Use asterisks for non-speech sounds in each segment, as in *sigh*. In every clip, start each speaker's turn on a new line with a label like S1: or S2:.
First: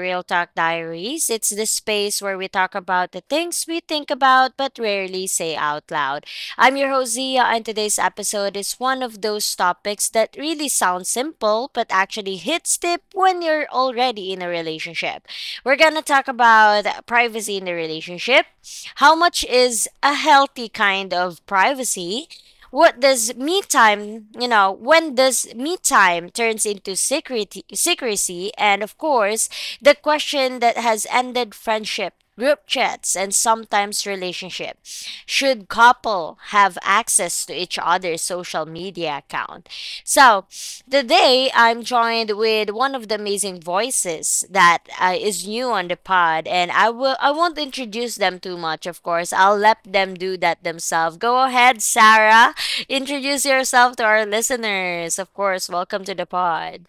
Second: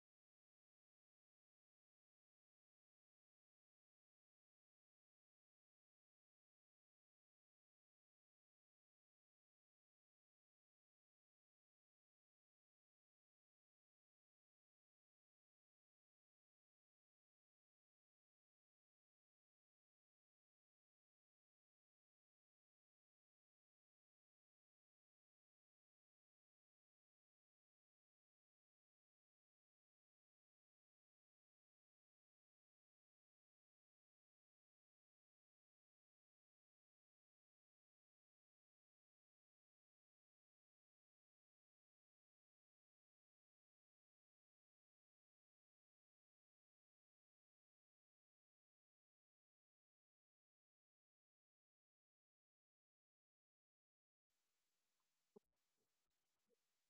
S1: Real Talk Diaries. It's the space where we talk about the things we think about but rarely say out loud. I'm your host, Zia, and today's episode is one of those topics that really sounds simple but actually hits deep when you're already in a relationship. We're gonna talk about privacy in the relationship. How much is a healthy kind of privacy? What does me time, you know, when does me time turns into secrecy? And of course, the question that has ended friendship group chats and sometimes relationship: should couple have access to each other's social media account? So, today I'm joined with one of the amazing voices that is new on the pod, and I won't introduce them too much. Of course, I'll let them do that themselves. Go ahead, Sarah. *laughs* Introduce yourself to our listeners. Of course, welcome to the pod.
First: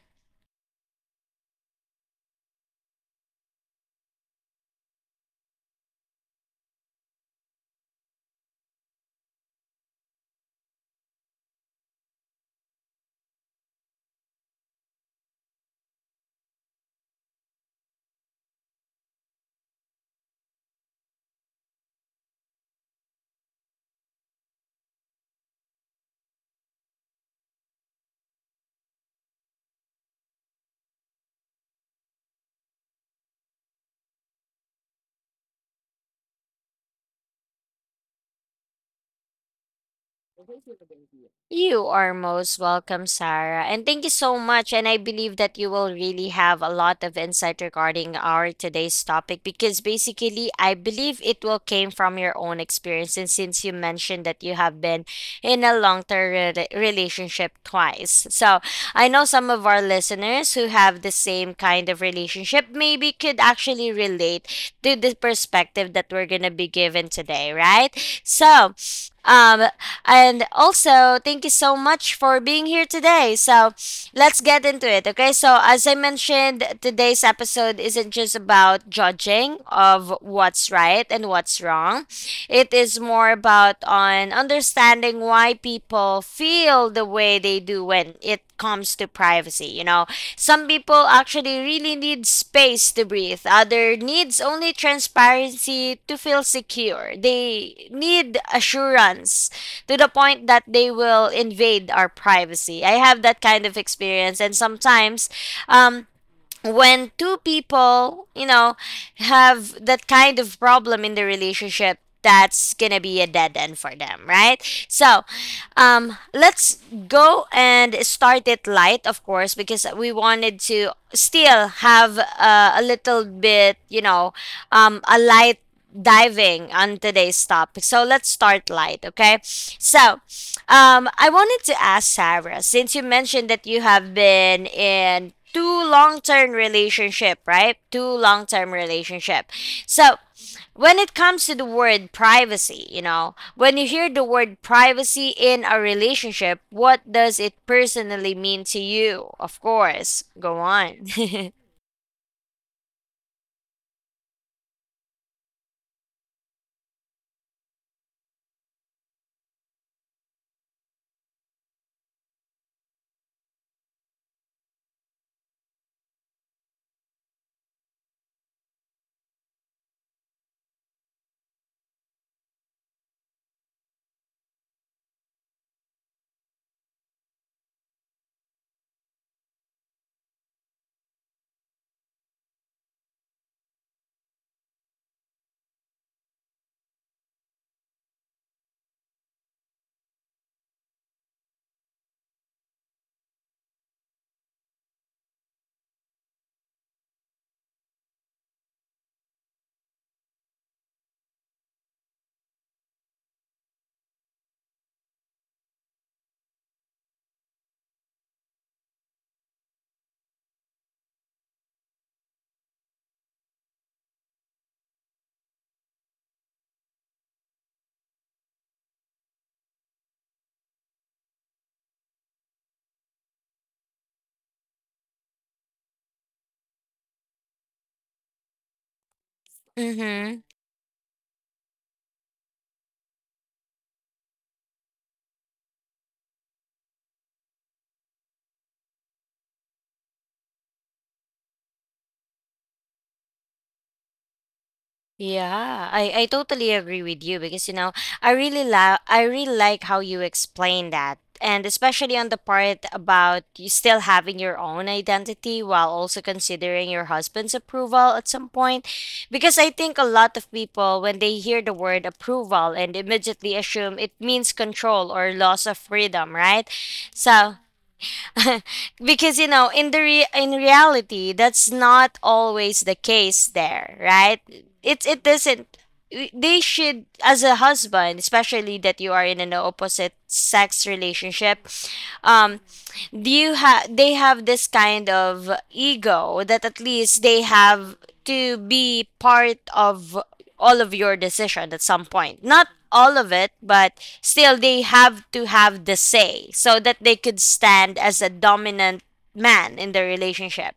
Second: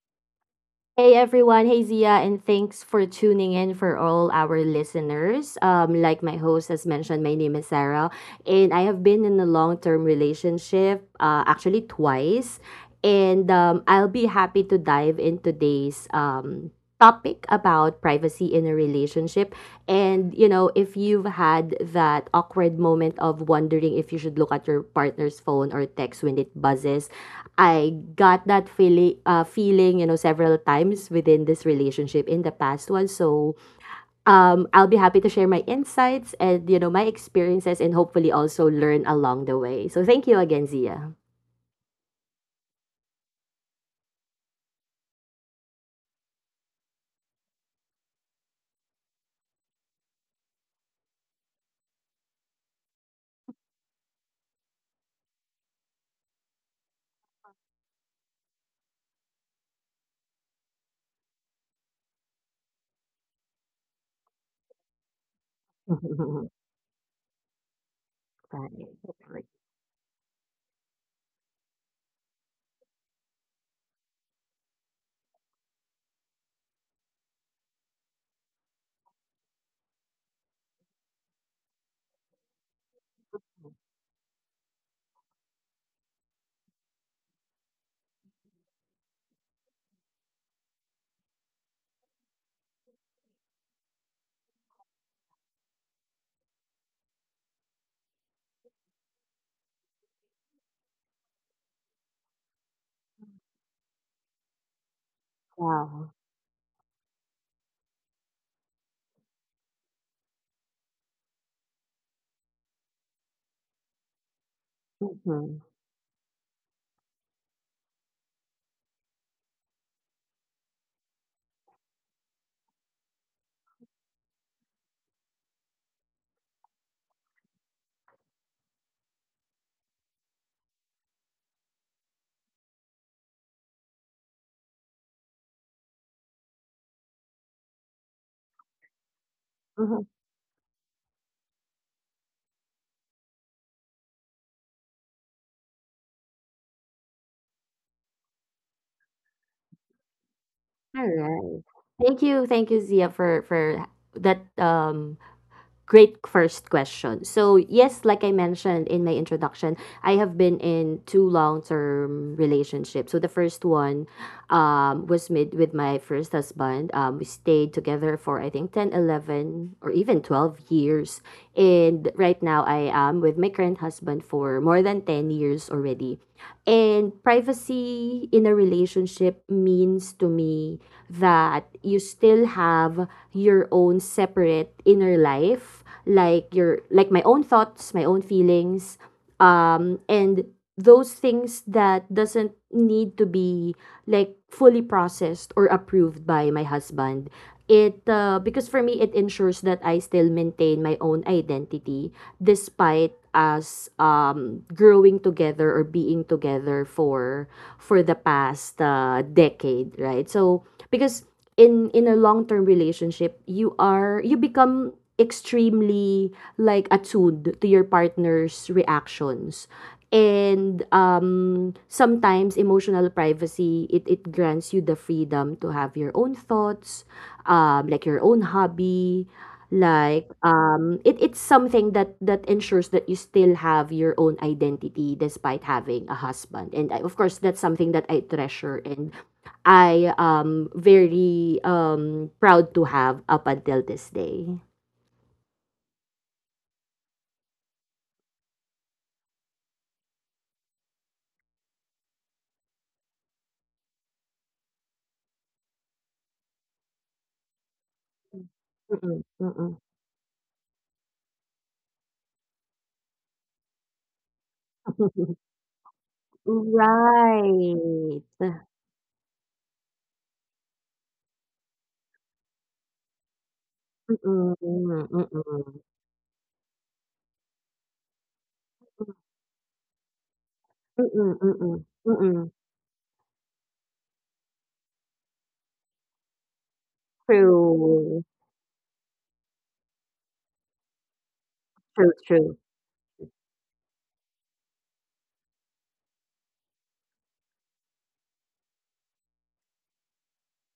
S2: Hey everyone, hey Zia, and thanks for tuning in for all our listeners. Like my host has mentioned, my name is Sarah, and I have been in a long term relationship, actually twice, and I'll be happy to dive into today's topic about privacy in a relationship. And you know, if you've had that awkward moment of wondering if you should look at your partner's phone or text when it buzzes, I got that feeling, several times within this relationship in the past one. So, I'll be happy to share my insights and my experiences, and hopefully also learn along the way. So, thank you again, Zia.
S1: You are most welcome, Sarah. And thank you so much. And I believe that you will really have a lot of insight regarding our today's topic, because basically I believe it will came from your own experience. And since you mentioned that you have been in a relationship twice. So I know some of our listeners who have the same kind of relationship maybe could actually relate to the perspective that we're going to
S2: *laughs*
S1: be given today, right? So,
S2: Right. Right.
S1: um, and also, thank you so much for being here today. So, let's get into it, okay? So, as I mentioned, today's episode isn't just about judging of what's right and what's wrong. It is more about on understanding why people feel the way they do when it comes to privacy. Some people actually really need space to breathe. Other needs only transparency to feel secure. They need assurance to the point that they will invade our privacy. I have that kind of experience, and sometimes, um,
S2: Wow.
S1: when two people, you know, have that kind of problem in the relationship, that's gonna be a dead end for them, right? So,
S2: Mhm.
S1: let's go and start it light, of course, because we wanted to still have a little bit, a light diving on today's topic. So let's start light, okay? So, I wanted to ask Sarah, since you mentioned that you have been in two long-term relationship, right? Two long-term relationship. So,
S2: Mhm.
S1: when it comes to the word privacy, you know, when you hear the word privacy in a relationship, what does it personally mean to you? Of course, go on.
S2: All
S1: *laughs*
S2: right. Thank you, Zia, for that great first question. So, yes, like I mentioned in my introduction, I have been in two long-term relationships. So the first one was made with my first husband. We stayed together for I think 10, 11, or even 12 years. And right now I am with my current husband for more than 10 years already. And privacy in a relationship means to me that you still have your own separate inner life, like your like my own thoughts, my own feelings, and those things that doesn't need to be like fully processed or approved by my husband. It Because for me it ensures that I still maintain my own identity despite us growing together or being together for the past decade, right? So because in a long term relationship, you become extremely like attuned to your partner's reactions and sometimes emotional privacy it, it grants you the freedom to have your own thoughts like your own hobby
S1: Mm-hmm.
S2: it's something that ensures that you still have your own identity despite having a husband. And of course that's something that I treasure, and I am very proud to have up until this day.
S1: Yeah, I totally agree with you, because you know, I really like how you explain that, and especially on the part about you still having your own identity while also considering your husband's approval at some point,
S2: Mm-mm,
S1: because I
S2: mm-mm.
S1: think a lot of people, when they hear the word approval, and immediately assume it means control or
S2: *laughs*
S1: loss of freedom, right? So,
S2: Right.
S1: *laughs* because you know, in the re- in reality, that's not always the case there, right?
S2: Mm-mm,
S1: it
S2: mm-mm,
S1: it doesn't,
S2: mm-mm,
S1: they should, as a husband, especially that you are in an opposite sex
S2: mm-mm,
S1: relationship,
S2: mm-mm, mm-mm.
S1: um, do you have, they have this kind of ego that at least they have
S2: True.
S1: to be part of all of your decision at some point.
S2: True
S1: Not all of it, but still they have to have the say, so that they could stand as a dominant man in the relationship.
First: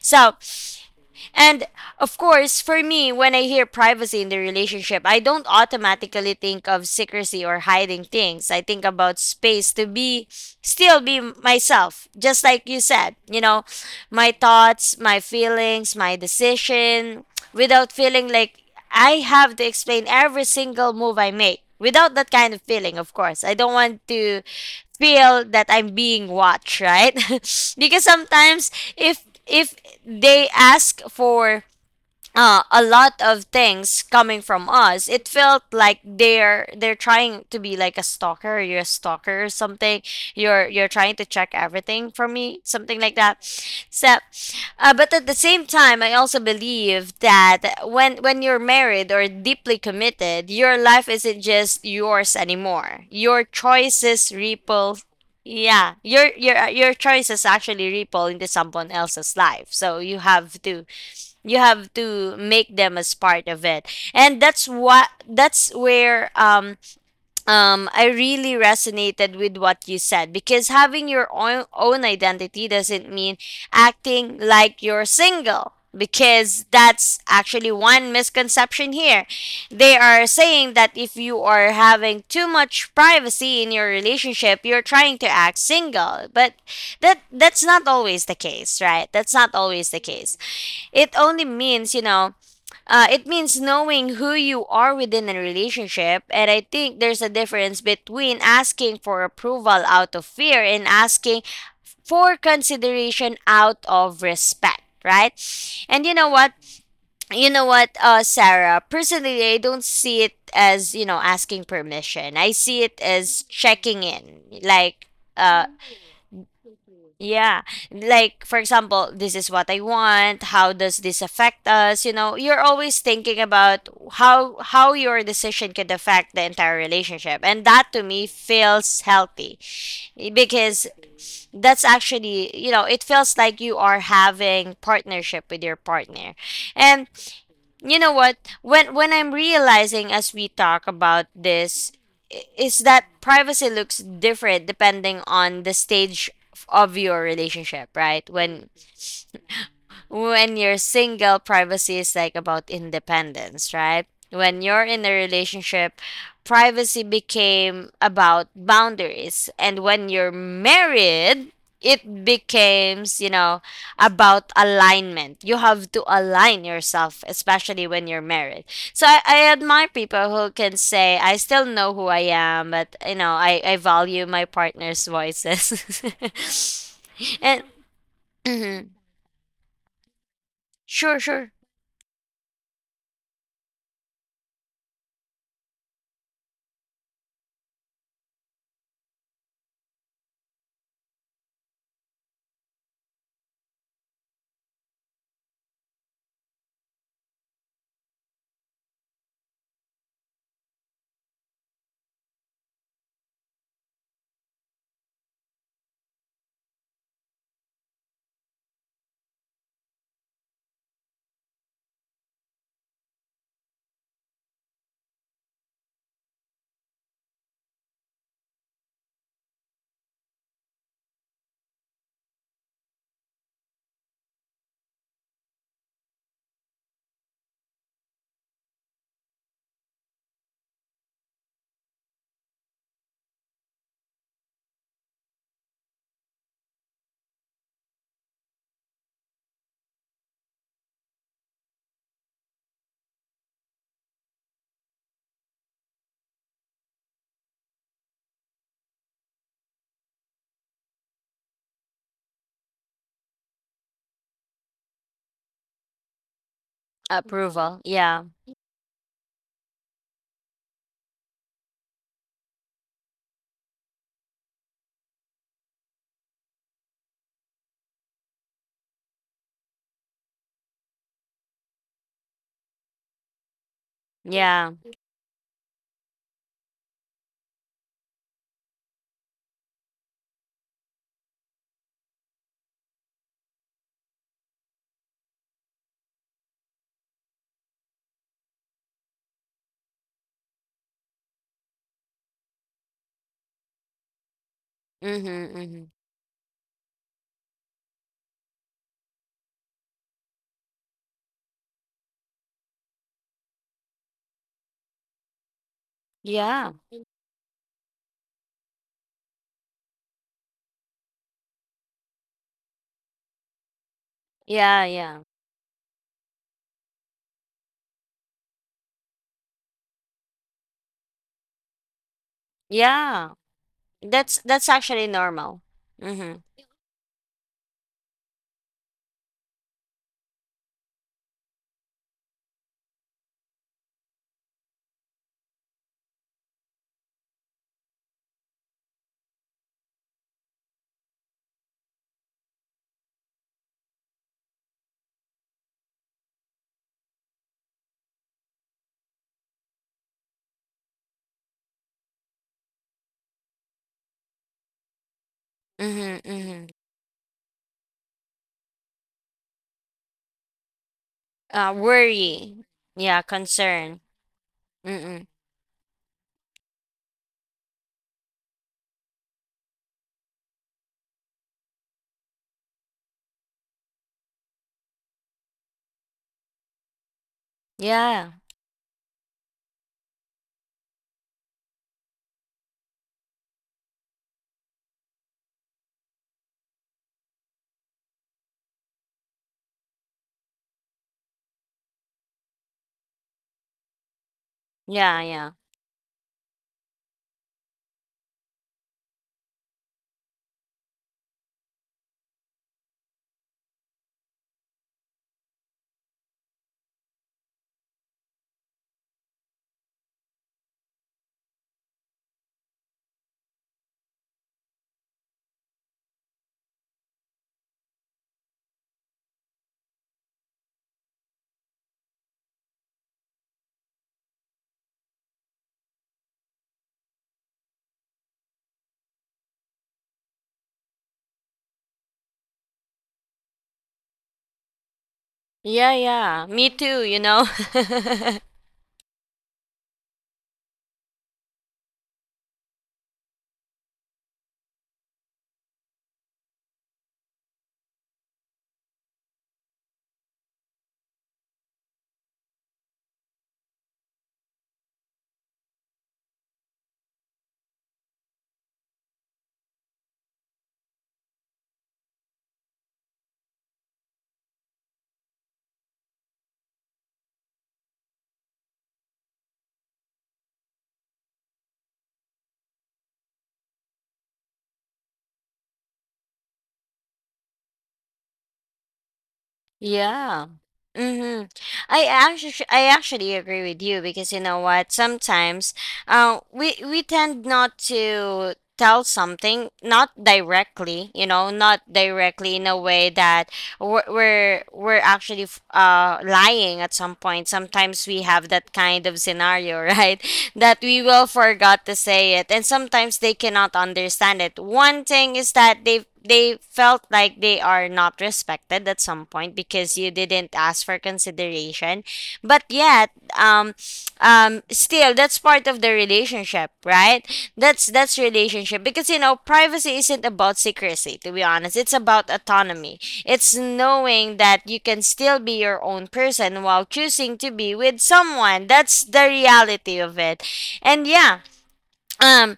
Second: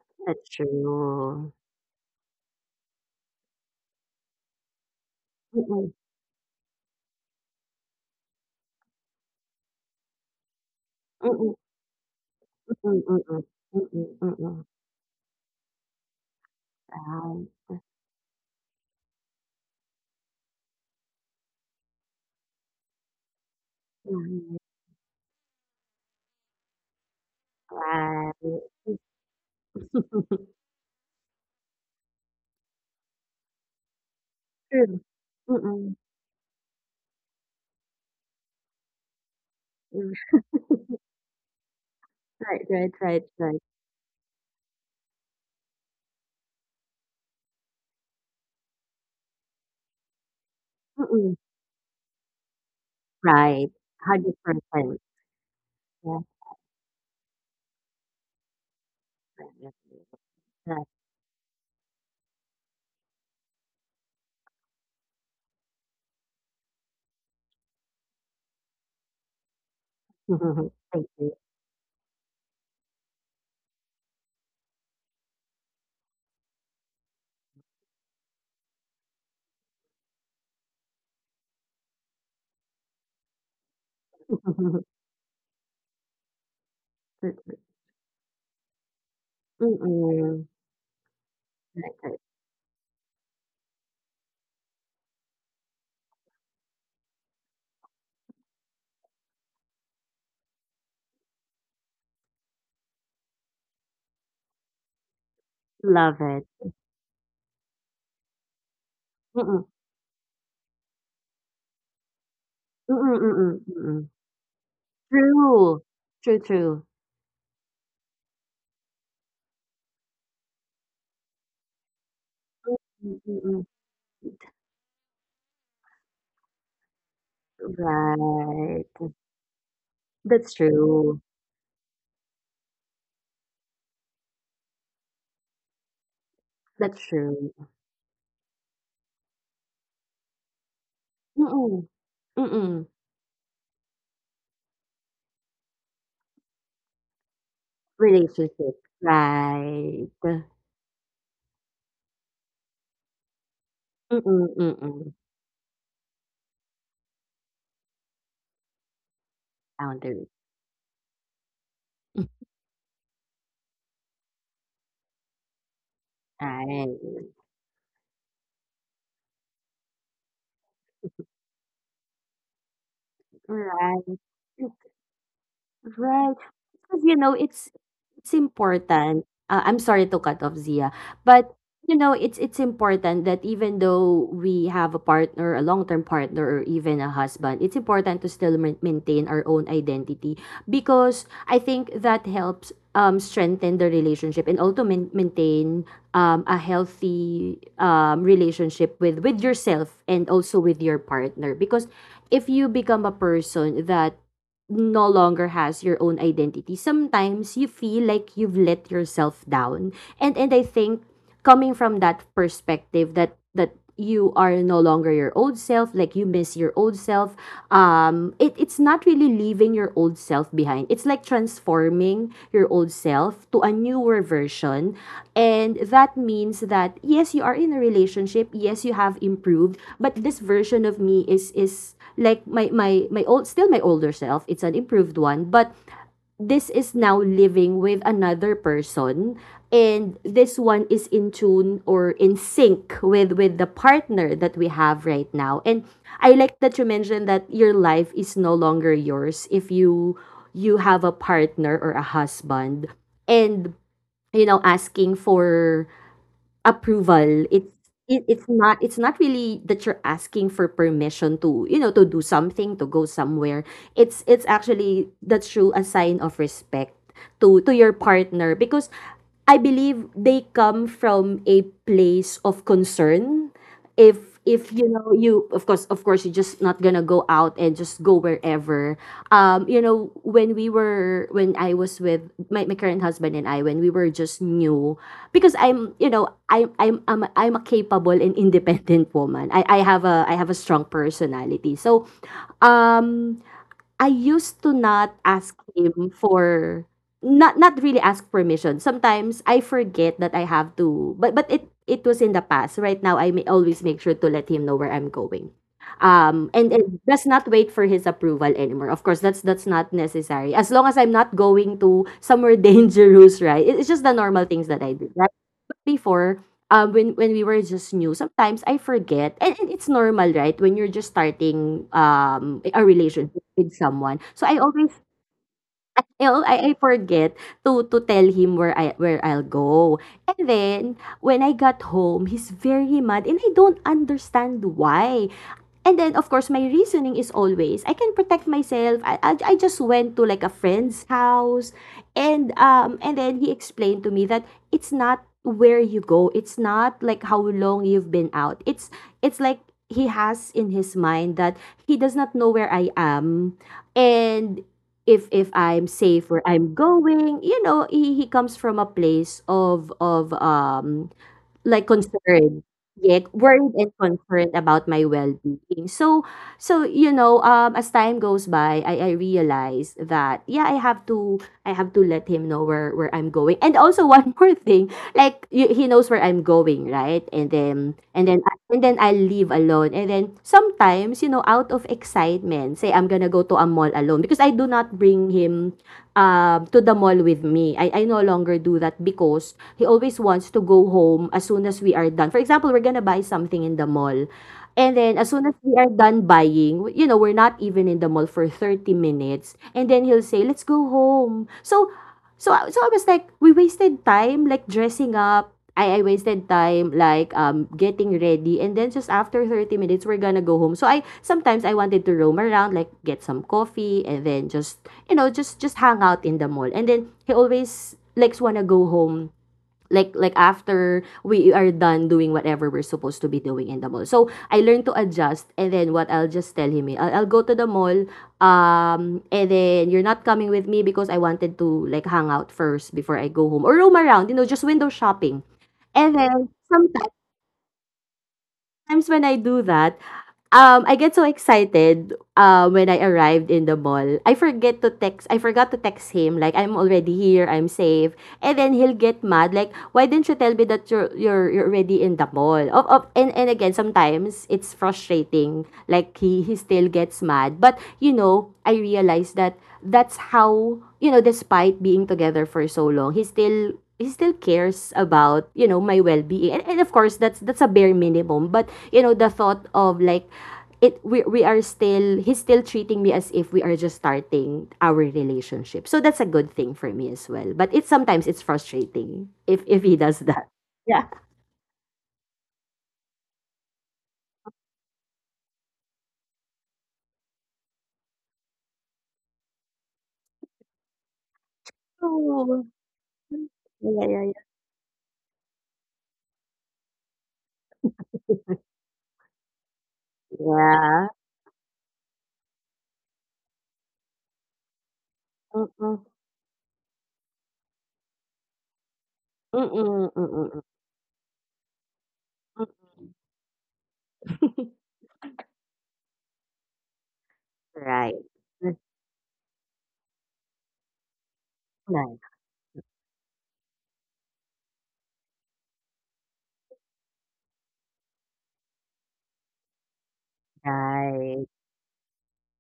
S1: So,
S2: that's true
S1: and of course, for me, when I hear privacy in the relationship, I don't
S2: Mm-mm,
S1: automatically think of secrecy or hiding things. I think about space to be still be
S2: mm-mm,
S1: myself, just like you
S2: Mm,
S1: said,
S2: mm,
S1: you
S2: mm,
S1: know,
S2: mm,
S1: my
S2: mm, mm.
S1: thoughts, my feelings, my decision,
S2: Right.
S1: without feeling like I have to explain every single move I make. Without that kind of feeling, of course. I don't want to
S2: Mhm.
S1: feel that I'm being watched, right? *laughs* Because
S2: Right.
S1: sometimes, if they
S2: *laughs*
S1: ask for a lot of things coming from
S2: True.
S1: us, it felt
S2: Mm-mm.
S1: like they're trying to be like a stalker. You're a stalker or something,
S2: Mm.
S1: you're
S2: *laughs*
S1: trying to check everything from me, something like that.
S2: Right.
S1: So, but at the same time, I also believe that when you're married or deeply committed, your life
S2: Mm-mm.
S1: isn't just yours anymore. Your
S2: Right.
S1: choices ripple,
S2: 100%.
S1: yeah,
S2: Yeah.
S1: your your choices actually ripple into someone else's life,
S2: Right. *laughs*
S1: so
S2: Yes, yes.
S1: you have to,
S2: Right.
S1: you have to make them as part of it. And that's what, that's where um, um, I really resonated with what you said, because
S2: *laughs* Thank
S1: having your
S2: you.
S1: own identity doesn't mean acting like you're single, because that's actually one misconception here. They are saying that if you are having too much privacy in your relationship, you're
S2: *laughs*
S1: trying to act single. But that,
S2: But-
S1: that's not always the case, right? That's not always the case.
S2: Mm-mm.
S1: It only means, you
S2: Right.
S1: know, it means knowing who you are within a relationship. And I think there's a difference between asking for approval out of fear, and asking for consideration out of respect, right? And you
S2: Love
S1: know
S2: it.
S1: what, you know what, Sarah, personally, I
S2: Mm-mm.
S1: don't see it as, you know, asking permission. I see it as checking
S2: Mm-mm.
S1: in, like, uh
S2: True. True.
S1: yeah. Like, for example, this is what I want. How does this affect us? You know, you're
S2: Mm,
S1: always thinking
S2: mm.
S1: about how your decision could affect the entire relationship. And that to me
S2: Right.
S1: feels healthy, eh,
S2: That's
S1: because
S2: true.
S1: that's actually, you know, it feels like you are having partnership with your partner.
S2: That's
S1: And
S2: true.
S1: you know what, when I'm realizing as we talk about
S2: Mm-mm.
S1: this, is
S2: Mm-mm.
S1: that privacy looks different depending on the stage of your relationship, right? when
S2: Relationship, right.
S1: when you're single, privacy is like about independence, right? When you're in
S2: Mm.
S1: a relationship, privacy became about boundaries. And when
S2: Boundaries.
S1: you're married, it
S2: *laughs*
S1: becomes, you know, about alignment. You have to align yourself,
S2: Right.
S1: especially when you're married. So I admire people who can say, I still know who I am, but, you know, I
S2: Right.
S1: value my partner's voices.
S2: Right. 'Cause,
S1: *laughs* And,
S2: it's
S1: *clears throat* mhm.
S2: important. I'm sorry to cut off Zia,
S1: Sure, sure.
S2: but you know, it's important that even though we have a partner, a long-term partner, or even a husband, it's important to still maintain our own identity because I think that helps strengthen the relationship and also maintain a healthy relationship with yourself and also with your partner, because if you become a person that no longer has your own identity, sometimes you feel like you've let yourself down. And I think coming from that perspective, that you are no longer your old self, like you miss your old self, it's not really leaving your old self behind. It's like transforming your old self to a newer version. And that means that yes, you are in a relationship, yes, you have improved, but this version of me is like my old, still my older self. It's an improved one, but this is now living with another person, and this one is in tune or in sync with the partner that we have right now. And I like that you mentioned that your life is no longer yours if you have a partner or a husband. And you know, asking for approval,
S1: Approval. Yeah.
S2: it's not, it's not really that you're asking for permission to, you know, to do something, to go somewhere. It's actually, that's true, a sign of respect to your partner, because I believe they come from a place of concern. If
S1: Yeah.
S2: You know, you of course, you're just not gonna go out and just go wherever. You know, when we were when I was with my current husband, and I, when we were just new, because I'm, you know, I'm a capable and independent woman, I have a strong personality. So um I used to not
S1: Mm-hmm,
S2: ask
S1: mm-hmm.
S2: him for, not, not really ask permission. Sometimes I forget that I have to, but it, it was in the past. Right now, I may always make sure to let him know where I'm going. And
S1: Yeah.
S2: and does not wait for his approval anymore. Of course, that's not necessary. As long as I'm not going to somewhere *laughs* dangerous, right? It's just the normal things that
S1: Yeah,
S2: I do,
S1: yeah.
S2: right? Before, when we were just new, sometimes I forget, and it's normal, right? When you're just starting a
S1: Yeah.
S2: relationship with someone, so I
S1: That's
S2: always
S1: actually normal.
S2: *laughs*
S1: Mm-hmm.
S2: I forget to tell him where I'll go. And then when I got home, he's very mad and I don't understand why. And then of course my reasoning is always I can protect myself. I just went to like a friend's house. And and then he explained to me that it's not where you go, it's not like how long you've been out. It's like he has in his mind that he does not know where I am, and if I'm
S1: Mm-hmm,
S2: safe where
S1: mm-hmm.
S2: I'm going. You know, he comes from a place of like, concern.
S1: Worry.
S2: Yeah,
S1: Yeah,
S2: worried and
S1: concern.
S2: concerned about my
S1: Mm-mm.
S2: well-being. So you know, as time goes by, I realized that, yeah, I have to let him know where I'm going. And also one *laughs* more thing, like you, he knows where I'm going, right? And then and
S1: Yeah.
S2: then I- and then I leave alone. And then sometimes, you know, out of excitement, say I'm gonna go to a mall alone because I do not bring him to the mall with me. I no longer do that because he always wants to go home as soon as we are done. For example, we're gonna buy something in the mall. And then
S1: Yeah,
S2: as soon as
S1: yeah.
S2: we are done buying, you know, we're not even in the mall for 30 minutes. And then he'll say, "Let's go home." So I- so I was like, we wasted time like dressing up. I wasted time like getting ready, and then just after 30 minutes we're gonna go home. So I sometimes I wanted to roam around, like get some coffee and then just just hang out in the mall. And then he always likes, wanna go home like after we are done doing whatever we're supposed to be doing in the mall. So I learned to adjust. And then what I'll just tell him, eh, I'll go to the mall and then you're not coming with me because I wanted to like hang out first before I go home, or roam around, you know, just window shopping.
S1: Yeah,
S2: And
S1: yeah.
S2: then
S1: Me too,
S2: sometimes
S1: you know. *laughs*
S2: Times when I do that, I get so excited, when I arrived in the mall. I forgot to text him, like, "I'm already here, I'm safe." And then he'll get mad, like, "Why didn't you tell me that you're already in the mall?" Of and again, sometimes it's frustrating, like, he still gets mad. But, you know, I realized that that's how, you know, despite being together for so long, he still cares about, you know, my well-being. And of course, that's a bare minimum, but you know, the thought of like it we are still he's still treating me as if we are just starting our relationship. So that's a good thing for me as well. But it's sometimes it's frustrating if he does that.
S1: Yeah.
S2: Yeah.
S1: Mm-hmm. I actually, I actually agree with you, because you know what? Sometimes, we tend not to tell something not directly, you know, not directly
S2: Oh,
S1: in a way that
S2: yeah,
S1: we're
S2: yeah, yeah.
S1: we're, we're actually lying at some point. Sometimes we have that kind of scenario, *laughs* right? That we
S2: Yeah.
S1: will forgot to say it, and sometimes they cannot understand it. One thing is that
S2: Mm-mm.
S1: they felt like they are not respected at some point, because
S2: Mm-mm.
S1: you didn't
S2: Mm-mm.
S1: ask for consideration. But yet,
S2: Mm-mm.
S1: um, um,
S2: *laughs*
S1: still that's part of the relationship, right? that's
S2: Right.
S1: that's
S2: That's
S1: relationship. Because you know, privacy isn't about secrecy, to be honest. It's
S2: not
S1: about autonomy. It's knowing that you can still be your own person while choosing to be with someone. That's the reality of it. And yeah,
S2: right.
S1: um,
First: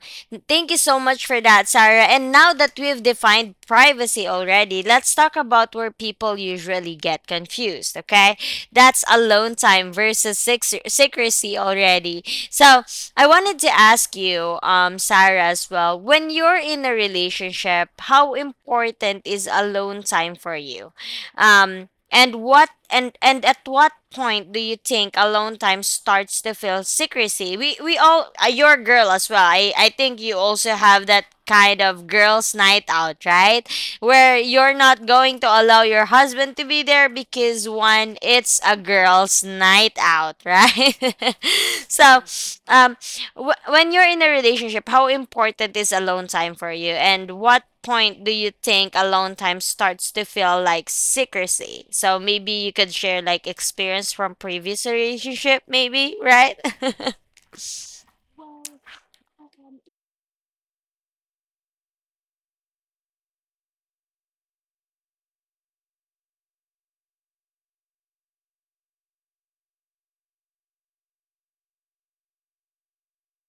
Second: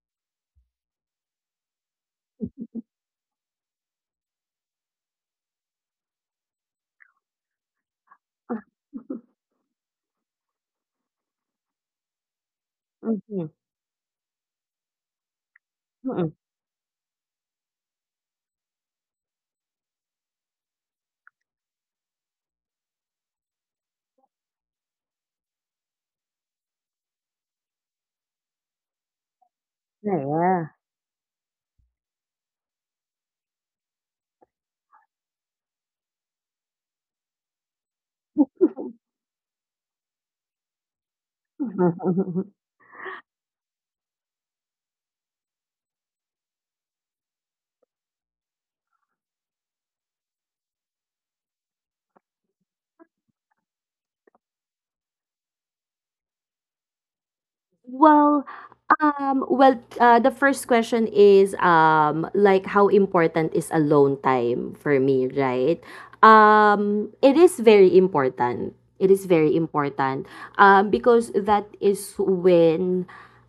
S1: thank you so much for that, Sarah. And now that we've defined privacy already, let's talk about where people usually get confused, okay? That's alone time versus secrecy already. So I
S2: Mhm.
S1: wanted to ask you, Sarah, as well, when
S2: Mm,
S1: you're in a relationship, how important is alone time for you? Um, and what, and at what point do you think alone time starts to feel secrecy? We all, you're a girl as well. I think you
S2: yeah.
S1: also have that kind of girls' night out, right? Where you're not going to allow your husband to be there, because one, it's a girls' night out, right? *laughs* So,
S2: *laughs*
S1: um, when you're in a relationship, how important is alone time for you? And what point do you think alone time starts to feel like secrecy? So maybe you could share like experience from previous relationship, maybe, right? *laughs*
S2: Well, um, well, the first question is, like how important is alone time for me, right? It is very important. It is very important, because that is when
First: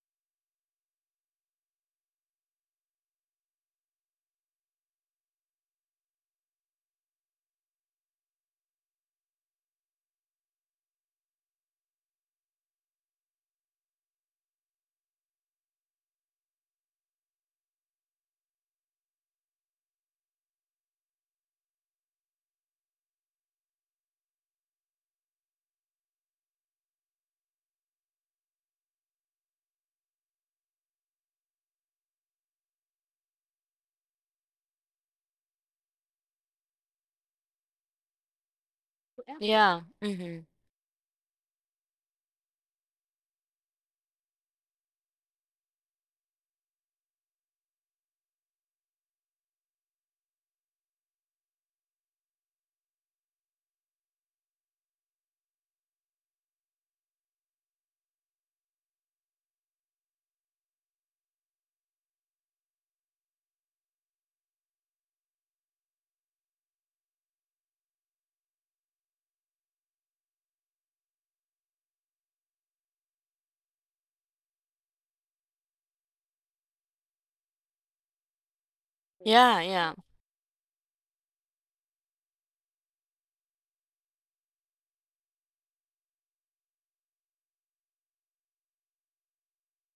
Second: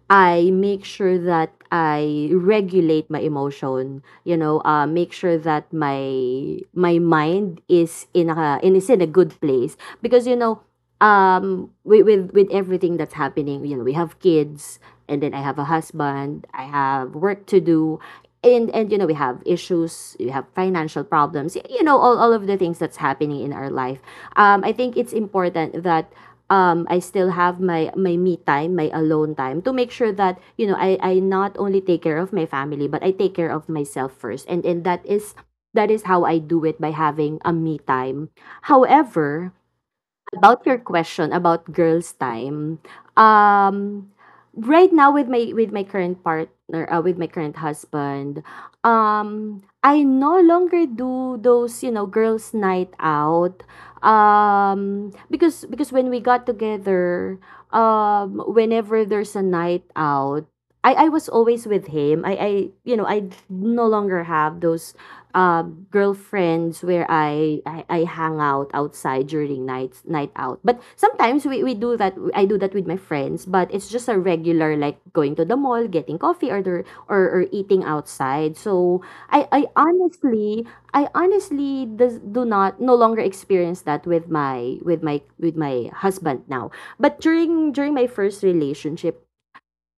S2: I make sure that I regulate my emotion. You know, make sure that my mind is in a good place because you know, with everything that's happening, you know, we have kids, and then I have a husband, I have work to do, and you know, we have issues, we have financial problems, you know, all of the things that's happening in our life. I think it's important that I still have my me time, my alone time to make sure that you know I not only take care of my family but I take care of myself first, and that is how I do it by having a me time. However,
S1: Yeah. Mm-hmm.
S2: about your question about girls' time, um, right now with my current partner, with my current husband, I no longer do those you know girls' night out, because when we got together, whenever there's a night out. I was always with him. I you know I no longer have those uh, girlfriends where I hang out outside during night out. But sometimes we do that I do that with my friends, but it's just a regular like going to the mall, getting coffee or eating outside. So I,
S1: Yeah,
S2: I
S1: yeah.
S2: honestly I honestly does, do not no longer experience that with my husband now. But during my first relationship,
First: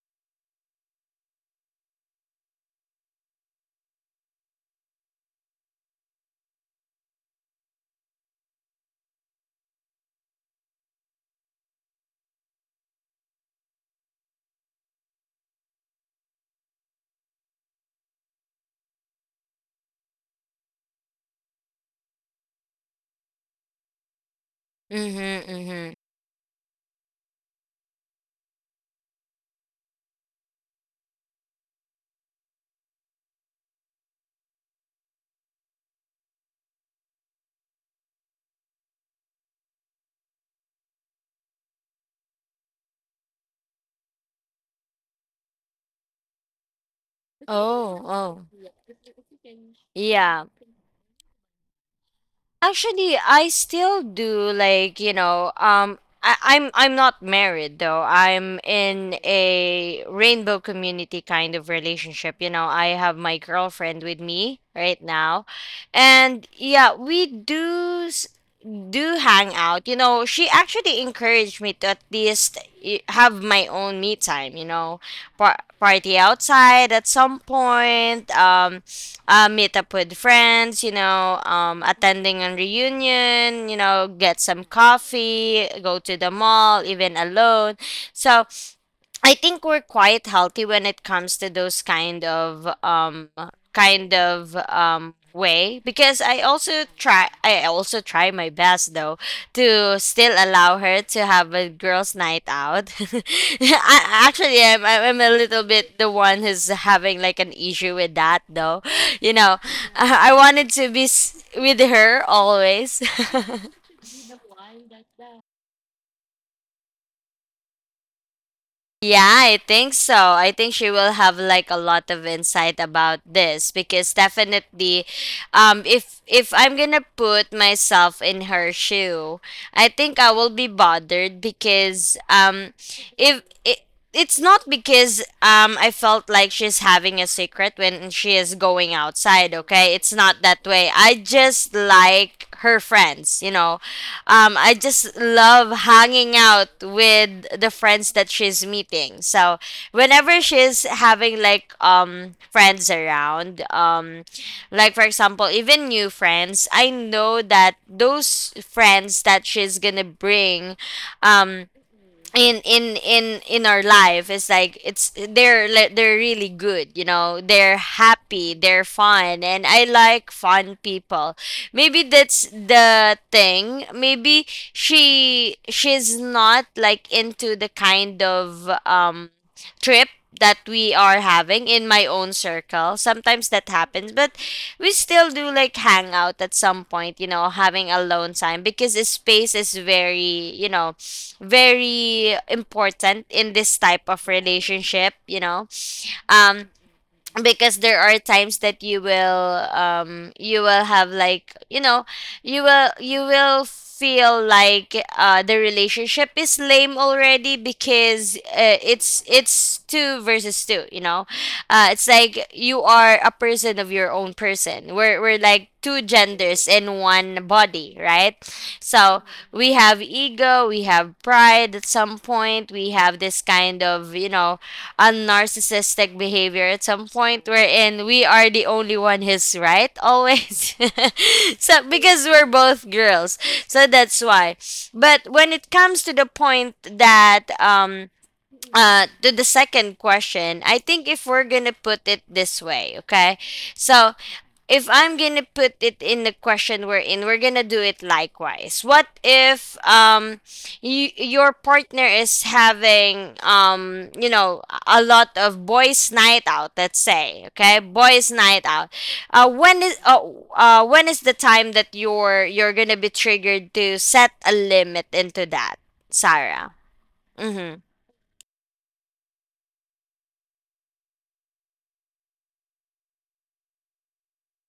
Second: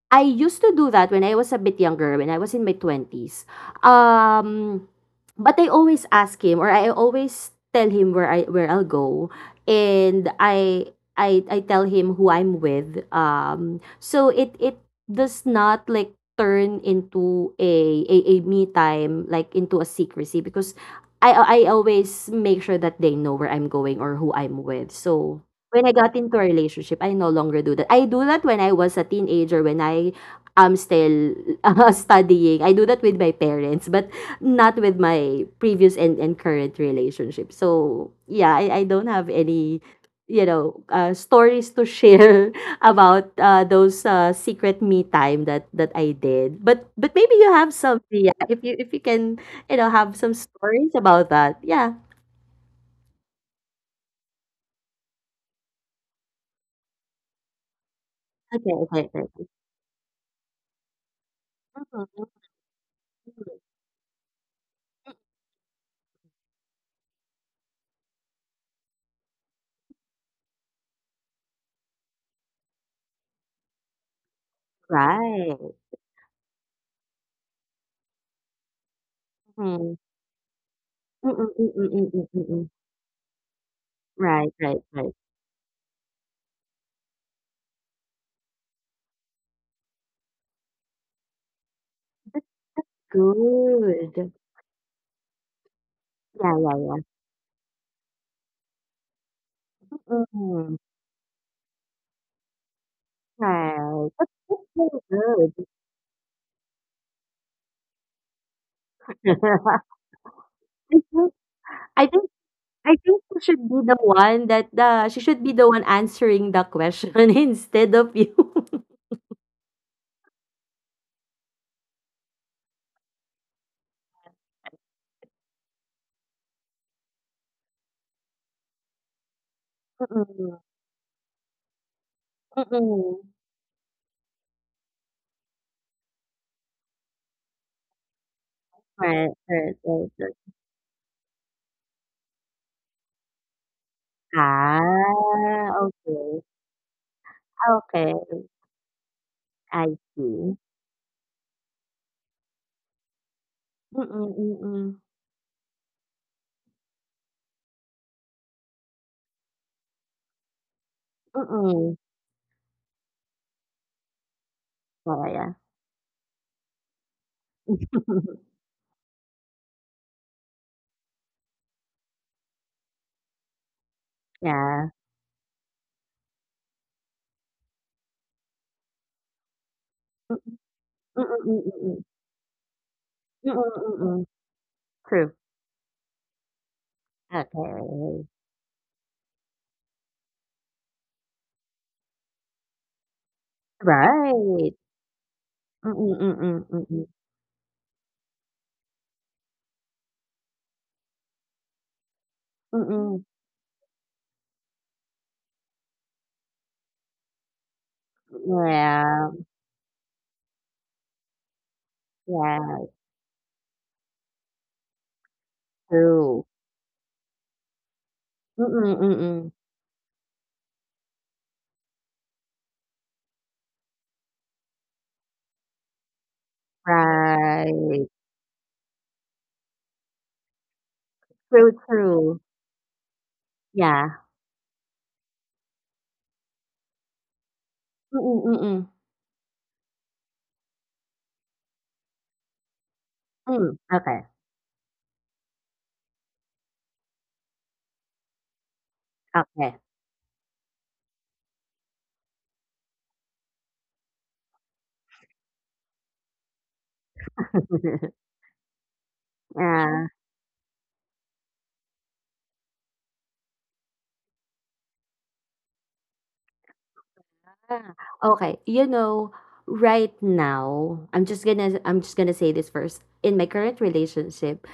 S2: I used to do that when I was a bit younger, when I was in my 20s. Um, but I always ask him or I always tell him where I'll go and I tell him who I'm with. So it does not like turn into a me time like into a secrecy because I always make sure that they know where I'm going or who I'm with. So
S1: Mm-hmm,
S2: when I
S1: mm-hmm.
S2: got into a relationship, I no longer do that. I do that when I was a teenager, when I am still *laughs* studying. I do that with my parents, but not with my previous and current relationship. So yeah, I don't have any, you know, stories to share *laughs* about those secret me time that I did. But maybe you have
S1: Oh,
S2: some, yeah.
S1: oh.
S2: If you can, you know, have some
S1: Yeah.
S2: stories about that, yeah.
S1: Actually, I still do, like, you know, um, I'm not married though. I'm
S2: Okay, okay,
S1: in
S2: okay.
S1: a rainbow community kind of
S2: Mhm.
S1: relationship. You know, I have my girlfriend with me right now. And yeah, we do do hang out. You know, she actually encouraged me to at least have my own me time, you know,
S2: Right.
S1: party outside at some point. Meet up
S2: Right.
S1: with friends, you
S2: Mm,
S1: know,
S2: mm, mm, mm, mm, mm,
S1: attending a
S2: mm.
S1: reunion, you know, get
S2: Right,
S1: some
S2: right, right.
S1: coffee, go to the mall, even alone. So I think we're quite healthy when it comes to those kind
S2: That's
S1: of um, kind
S2: good.
S1: of way, because I
S2: Yeah, yeah,
S1: also
S2: yeah.
S1: try I also try my best though to still
S2: Mm,
S1: allow her to have a girls night out. *laughs* I,
S2: right.
S1: actually I'm
S2: That's
S1: I'm a
S2: very good.
S1: little bit the one who's having like an issue with that though. You know, I wanted to be with
S2: *laughs* I think, I think,
S1: her
S2: I
S1: always. *laughs*
S2: think she should be the one that the she should be the one answering the question *laughs* instead of you.
S1: Yeah, I think so. I think she will have like a lot of insight about this because definitely if I'm going to put myself in her shoe, I
S2: *laughs*
S1: think I will
S2: Mm-mm,
S1: be bothered because
S2: mm-mm.
S1: if it's not because I felt like she's having a secret when she is going
S2: Right,
S1: outside,
S2: right,
S1: okay?
S2: right,
S1: It's
S2: right.
S1: not that way. I just like her friends. I just
S2: Ah,
S1: love hanging
S2: okay,
S1: out with the
S2: okay.
S1: friends that she's meeting. So
S2: I
S1: whenever
S2: see.
S1: she's having like friends around,
S2: Mm-mm, mm-mm,
S1: like for example, even new friends, I know that those friends that she's gonna bring, um,
S2: mm-mm.
S1: in our life is like it's
S2: Yeah, yeah.
S1: they're really good. They're happy, they're fun, and I like fun people. Maybe that's the thing. Maybe
S2: *laughs*
S1: she's not like into the kind of trip
S2: yeah.
S1: that we are
S2: Mm, mm,
S1: having in
S2: mm.
S1: my own circle.
S2: Mm,
S1: Sometimes
S2: mm.
S1: that
S2: Mm, mm,
S1: happens,
S2: mm, mm.
S1: but we still
S2: True.
S1: do like hang out at some point, having
S2: Okay.
S1: alone time because the space is very, very important in this type of
S2: Right.
S1: relationship.
S2: Mm, mm,
S1: um
S2: mm, mm.
S1: because there are times that you will have like you
S2: Mm,
S1: will you
S2: mm.
S1: will feel like the relationship is lame already
S2: Mm,
S1: because
S2: mm.
S1: it's
S2: Yeah.
S1: it's two versus two. It's like you
S2: Yeah,
S1: are a person of your own person. We're like two
S2: true.
S1: genders in one body, right?
S2: Mm, mm, mm.
S1: So
S2: Mm.
S1: we have ego, we have pride at some point, we have this kind, of unnarcissistic behavior at some point, wherein
S2: Right.
S1: we are the only one who's right always. *laughs*
S2: True,
S1: So because
S2: true.
S1: we're both girls. So
S2: Yeah.
S1: that's why. But when it comes to the point that
S2: Mm, mm, mm.
S1: to the second question, I think if we're going to put it this way, okay?
S2: Mm, mm.
S1: So
S2: Okay.
S1: if I'm gonna put it in the question we're in, we're gonna do it likewise. What
S2: Okay.
S1: if your partner is having a lot of boys' night out? Let's say okay, boys' night out. Uh, when is
S2: Yeah.
S1: uh, when is the time that you're gonna be triggered to set a limit into that, Sarah? Mm-hmm.
S2: Ah, okay. You know, right now, I'm just gonna say this first. In my current relationship,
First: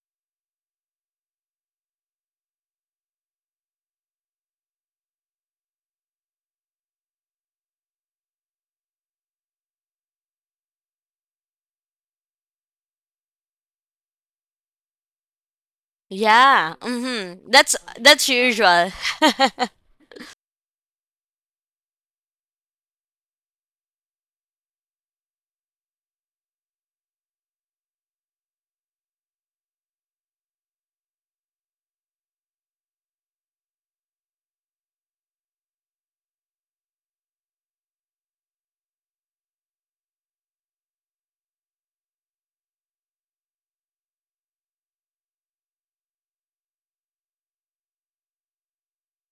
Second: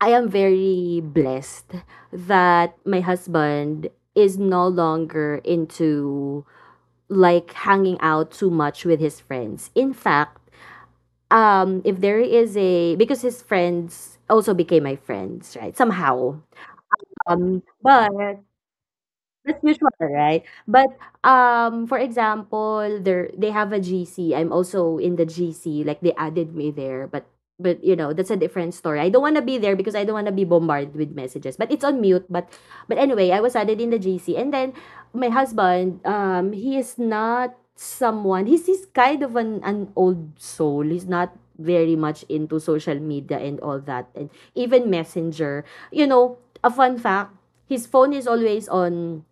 S2: I am very blessed that my husband is no longer into like hanging out too much with his friends. In fact, if there is a because his friends also became my friends, right? Somehow.
S1: Yeah. Mm-hmm. That's
S2: But
S1: that's usual.
S2: that's usual, right? But for example, there they have a GC. I'm also in the GC. Like they added me there, but you know that's a different story. I don't want to be there because I don't want to be bombarded with messages. But it's on mute. But anyway, I was added in the GC, and then my husband, he is not someone. He's kind of an old soul. He's not very much into social media and all that, and even messenger. You know, a fun fact. His phone is always on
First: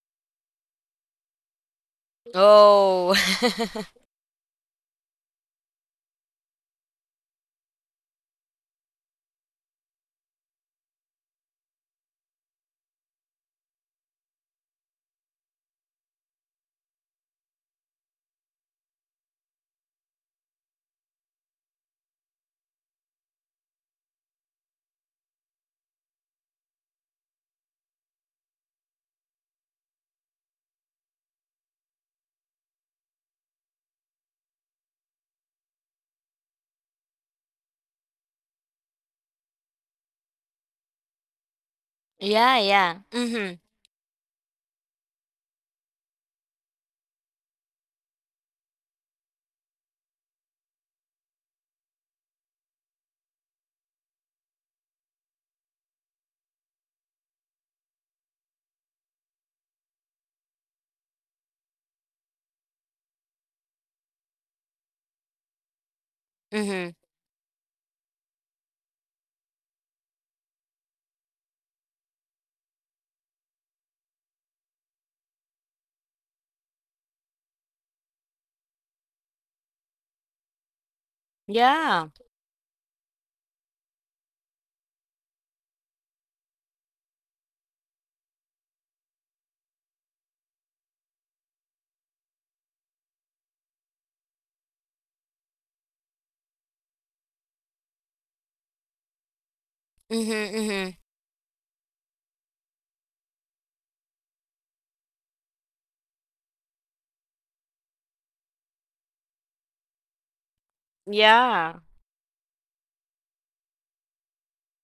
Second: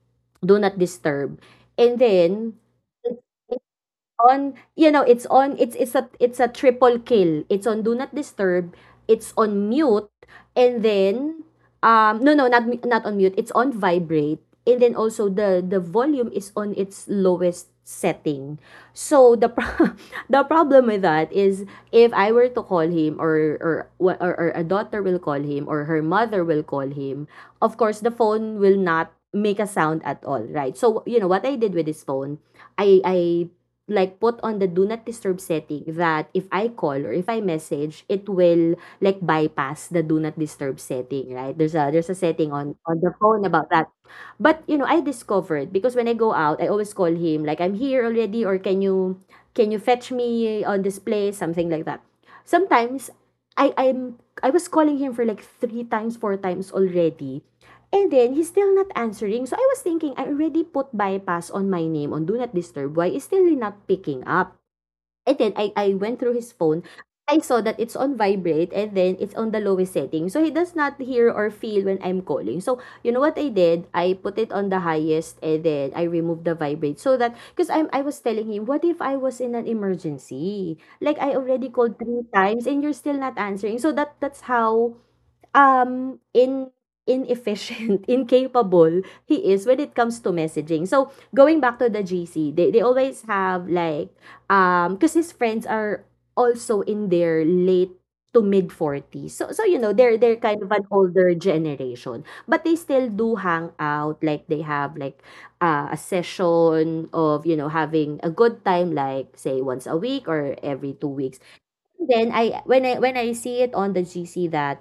S2: do not disturb. And
S1: *laughs*
S2: then,
S1: Oh. *laughs*
S2: on you know it's a it's a triple kill, it's on do not disturb, it's on mute, and then no not on mute, it's on vibrate, and then also the volume is on its lowest setting. So *laughs* the problem with that is if I were to call him or or a daughter will call him or her mother will call him, of course the phone will not make a sound at all, right? So you know what I did with this phone, I like put on the do not disturb setting that if I call or if I message, it will like bypass the do not disturb setting, right? There's a setting
S1: Yeah,
S2: on
S1: yeah.
S2: the phone
S1: Mm-hmm.
S2: about that. But you know, I discovered because when I go out, I always call him like I'm here already or can you fetch me on this place, something like that. Sometimes I was calling him for like three times, four times already. And then he's still not answering. So I was thinking I already put bypass on my name on do not disturb. Why is still not picking up? And then I went through his phone.
S1: Mhm.
S2: I saw that it's on vibrate and then it's on the lowest setting. So he does not hear or feel when I'm calling. So you know what I did? I put it on the highest and then I removed the vibrate so that because I was telling him, what if I was in an emergency? Like I already called
S1: Yeah.
S2: three times and you're still not answering. So that that's how in inefficient, *laughs* incapable he is when it comes to messaging. So going back to the GC, they always have like because his friends are also in their late to mid 40s. So so you know they're
S1: Mhm,
S2: they're kind of an
S1: mhm.
S2: older generation. But they still do hang out. Like they have like a session of, you know, having a good time like say once a week or every 2 weeks.
S1: Yeah.
S2: Then I when I when I see it on the GC that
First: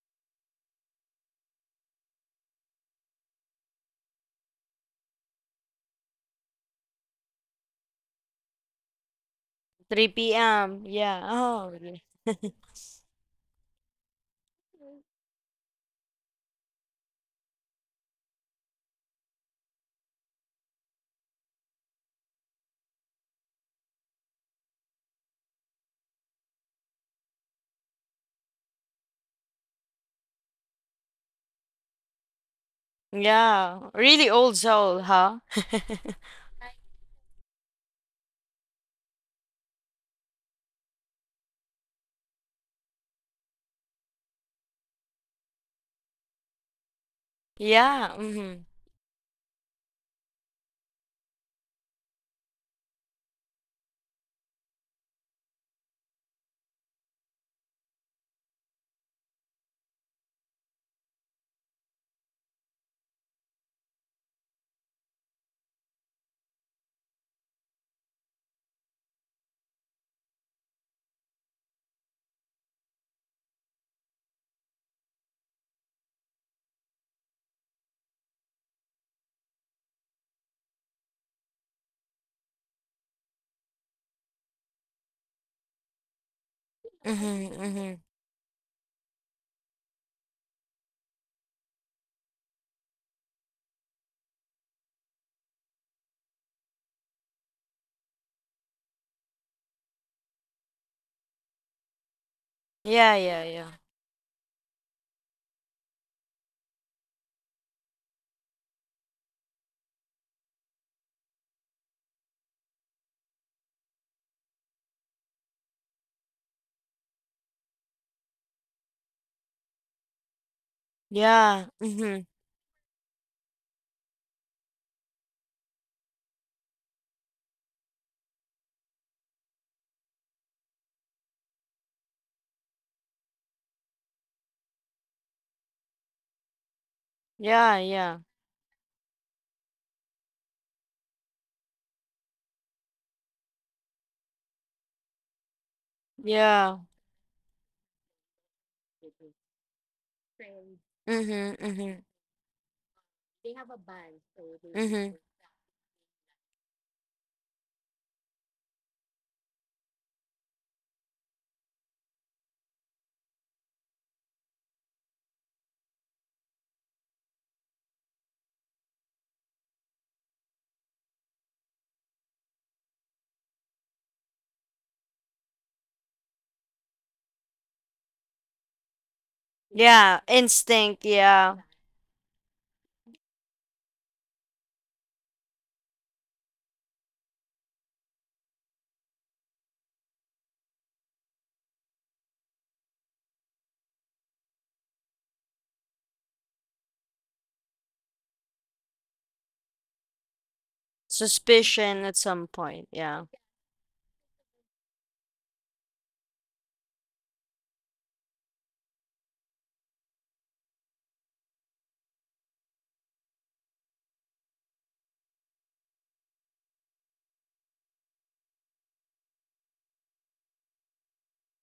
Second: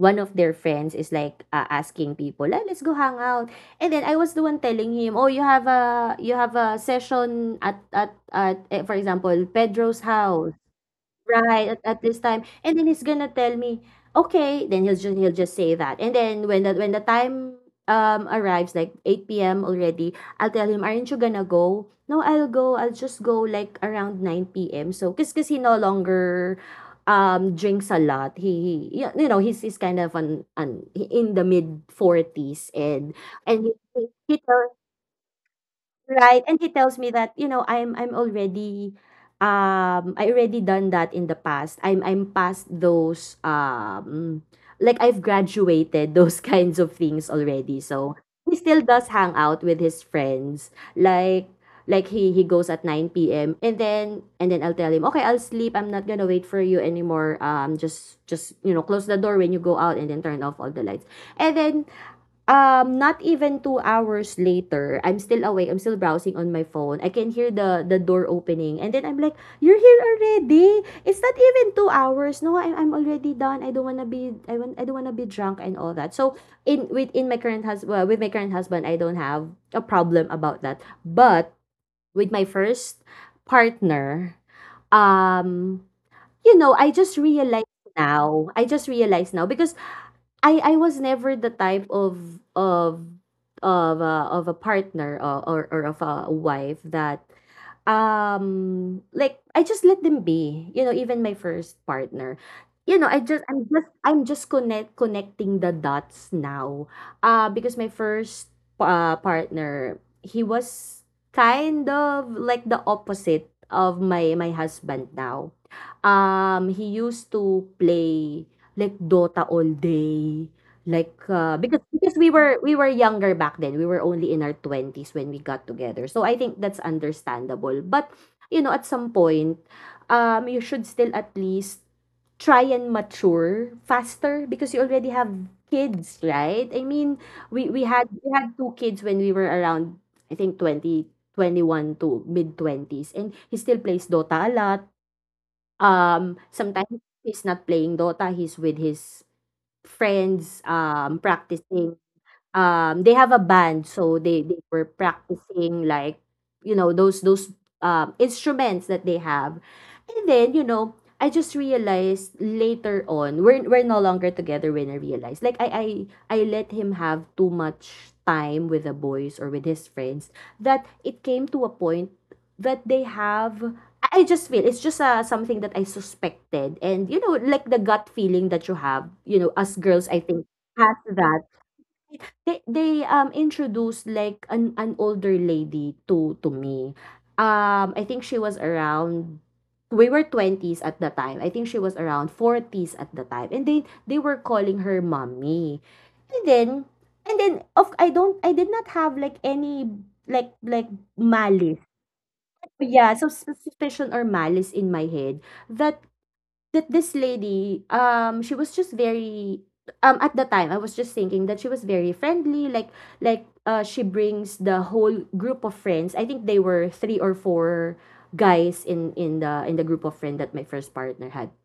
S2: one of their friends is like, ah, asking people, "Ah, let's go hang out." And then I was the one telling him, "Oh, you have a session at eh, for example, Pedro's
S1: 3
S2: house."
S1: p.m. Yeah.
S2: Right,
S1: Oh,
S2: at this
S1: yeah.
S2: time.
S1: *laughs*
S2: And then he's gonna tell me, okay. Then he'll just say that. And then when the time arrives, like 8 p.m. already, I'll tell him, aren't you gonna go? No, I'll go. I'll just go like around 9 p.m. So, cause he no longer drinks a lot. He you know, he's kind of an, in the mid 40s and and he,
S1: Yeah.
S2: he
S1: Really
S2: he
S1: old
S2: tells
S1: soul, huh? *laughs*
S2: Right, and he tells me that, you know, I'm already I already done that in the past. I'm past those like I've graduated those *laughs* kinds of things already.
S1: Yeah.
S2: So he
S1: Mhm.
S2: still does hang out with his friends. Like he he goes at 9 p.m. and then I'll tell him, "Okay, I'll sleep. I'm not going to wait for you anymore. Just, you know, close the door when you go out and then turn off all the lights." And then not even 2 hours later, I'm still awake, I'm still browsing on my phone. I can hear the door opening and then I'm like, "You're here already? It's not even 2 hours. No, I'm already done. I don't wanna be drunk and all that." So, in with in my current husband well, with my current husband, I don't have a problem about that. But with my first partner, um, you know, I just
S1: Mhm,
S2: realized
S1: mhm.
S2: now. I just realized now because I was never the type of a partner or of a wife that like I just let them be. You know, even my first partner. You know,
S1: Yeah, yeah, yeah.
S2: I'm just connecting the dots now. Because my first partner, he was kind of like the opposite of my husband now. He used to play like Dota all day, like,
S1: Yeah.
S2: because
S1: Mhm.
S2: we were younger back then. We were only in our 20s when we got together. So I think that's understandable. But, you know, at some point, you should still at least try and mature faster because you already have kids, right? I mean, we
S1: Yeah,
S2: we had
S1: yeah.
S2: we had two kids when we were around I think 20, 21 to mid 20s, and he still plays Dota a lot.
S1: Yeah.
S2: Sometimes he's not playing Dota, he's with his friends,
S1: Mhm,
S2: practicing.
S1: mhm.
S2: They have a band, so they were
S1: Mhm.
S2: practicing, like, you know, those instruments that they have. And then, you know, I just realized later on, we're no longer together, when I realized, like, I let him have too much time with the boys or with his friends, that it came to a point that they have. I just feel it's just something that I suspected, and, you know, like the gut feeling that you have, you know, us girls,
S1: Yeah,
S2: I think, has
S1: instinct,
S2: that.
S1: yeah.
S2: They introduced, like, an older lady to me. I think she was around, we were twenties at the time. I think she was around forties at the time, and they were calling her mommy. And then, and then of, I did not have, like, any, malice.
S1: Suspicion at some point,
S2: Yeah,
S1: yeah.
S2: so suspicion or malice in my head, that, that this lady, she was just very, at the time, I was just thinking that she was very friendly, like, she brings the whole group of friends. I think they were three or four guys in the group of friend that my first partner had.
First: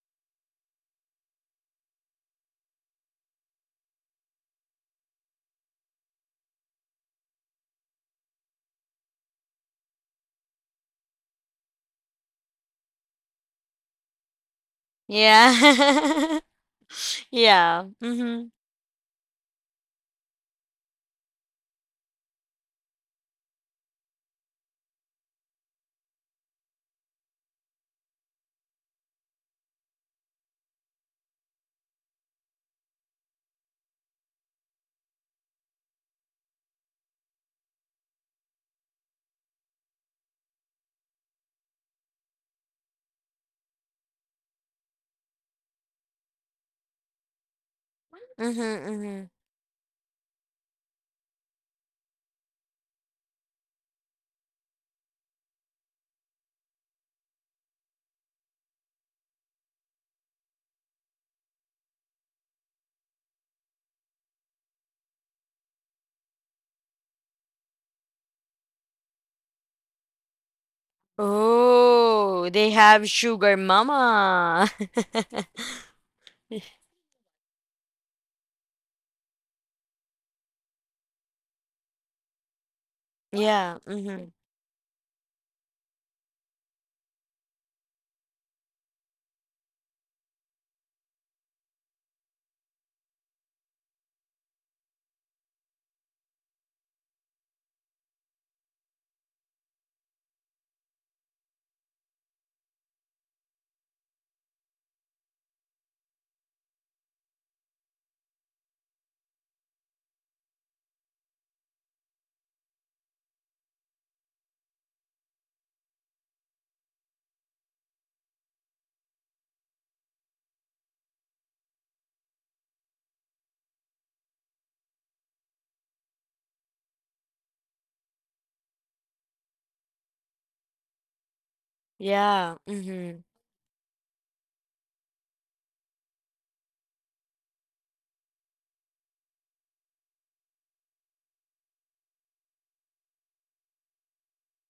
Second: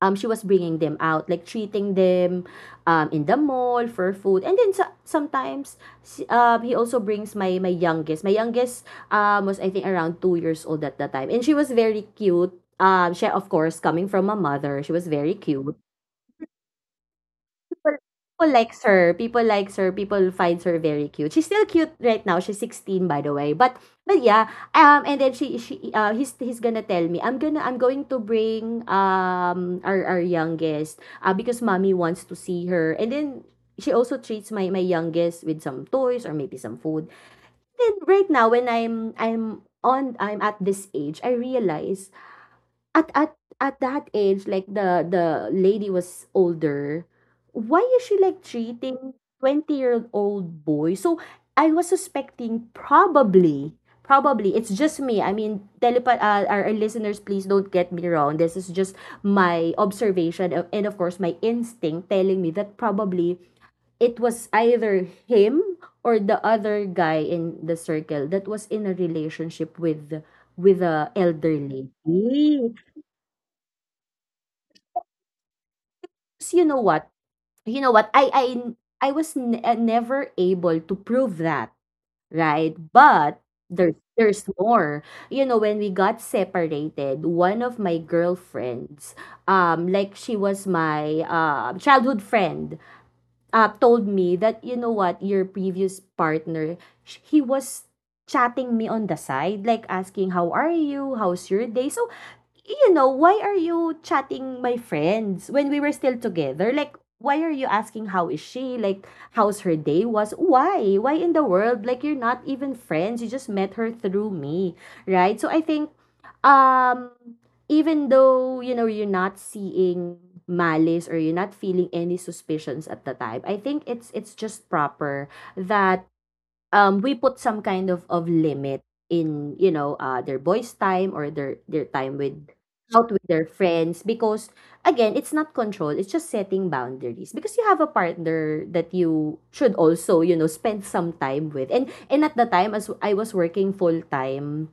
S2: She was bringing them out, like treating them, in the mall for food. And then, so, sometimes, he also brings my my youngest. My youngest, was, I think, around 2 years old at the time, and she was very cute. She of course, coming from a mother, she was very cute.
S1: Yeah. *laughs* Yeah.
S2: People,
S1: Mhm.
S2: people likes her. People like her. People find her very cute. She's still cute right now. She's 16, by the way. But yeah, and then she he's gonna tell me, "I'm gonna, I'm going to bring our youngest because mommy wants to see her." And then she also treats my my youngest with some toys or maybe some food. Then right now, when I'm at this age, I realize, at at at that age, like, the lady was older, why is she like
S1: Mhm,
S2: treating
S1: mhm.
S2: 20-year-old boy? So I was suspecting, probably it's just me. I mean, our listeners, please don't get me wrong. This is just my observation, and of course my instinct telling me that probably it was either him or the other guy in the circle that was in a relationship with a elderly.
S1: Oh, they have sugar mama. *laughs*
S2: 'Cause you know what? You know what? I I I was never able to prove that, right? But
S1: Yeah, mhm.
S2: there's more. You know, when we got separated, one of my girlfriends, like, she was my childhood friend, told me that, you know what, your previous partner, he was chatting me on the side, like asking how are you, how's your day. So, you know, why are you chatting my friends when we were still together? Like, why are you asking how is she? Like, how's her day was? Why? Why in the world? Like, you're not even friends. You just met her through me, right? So I think, um, even though, you know, you're not seeing malice or you're not feeling any suspicions at the time, I think it's just proper that, we put some kind of limit in, their boys' time or their time with
S1: Yeah,
S2: out with
S1: mhm.
S2: their friends, because, again, it's not control, it's just setting boundaries, because you have a partner that you should also, you know, spend some time with. And at the time, as I was working full time,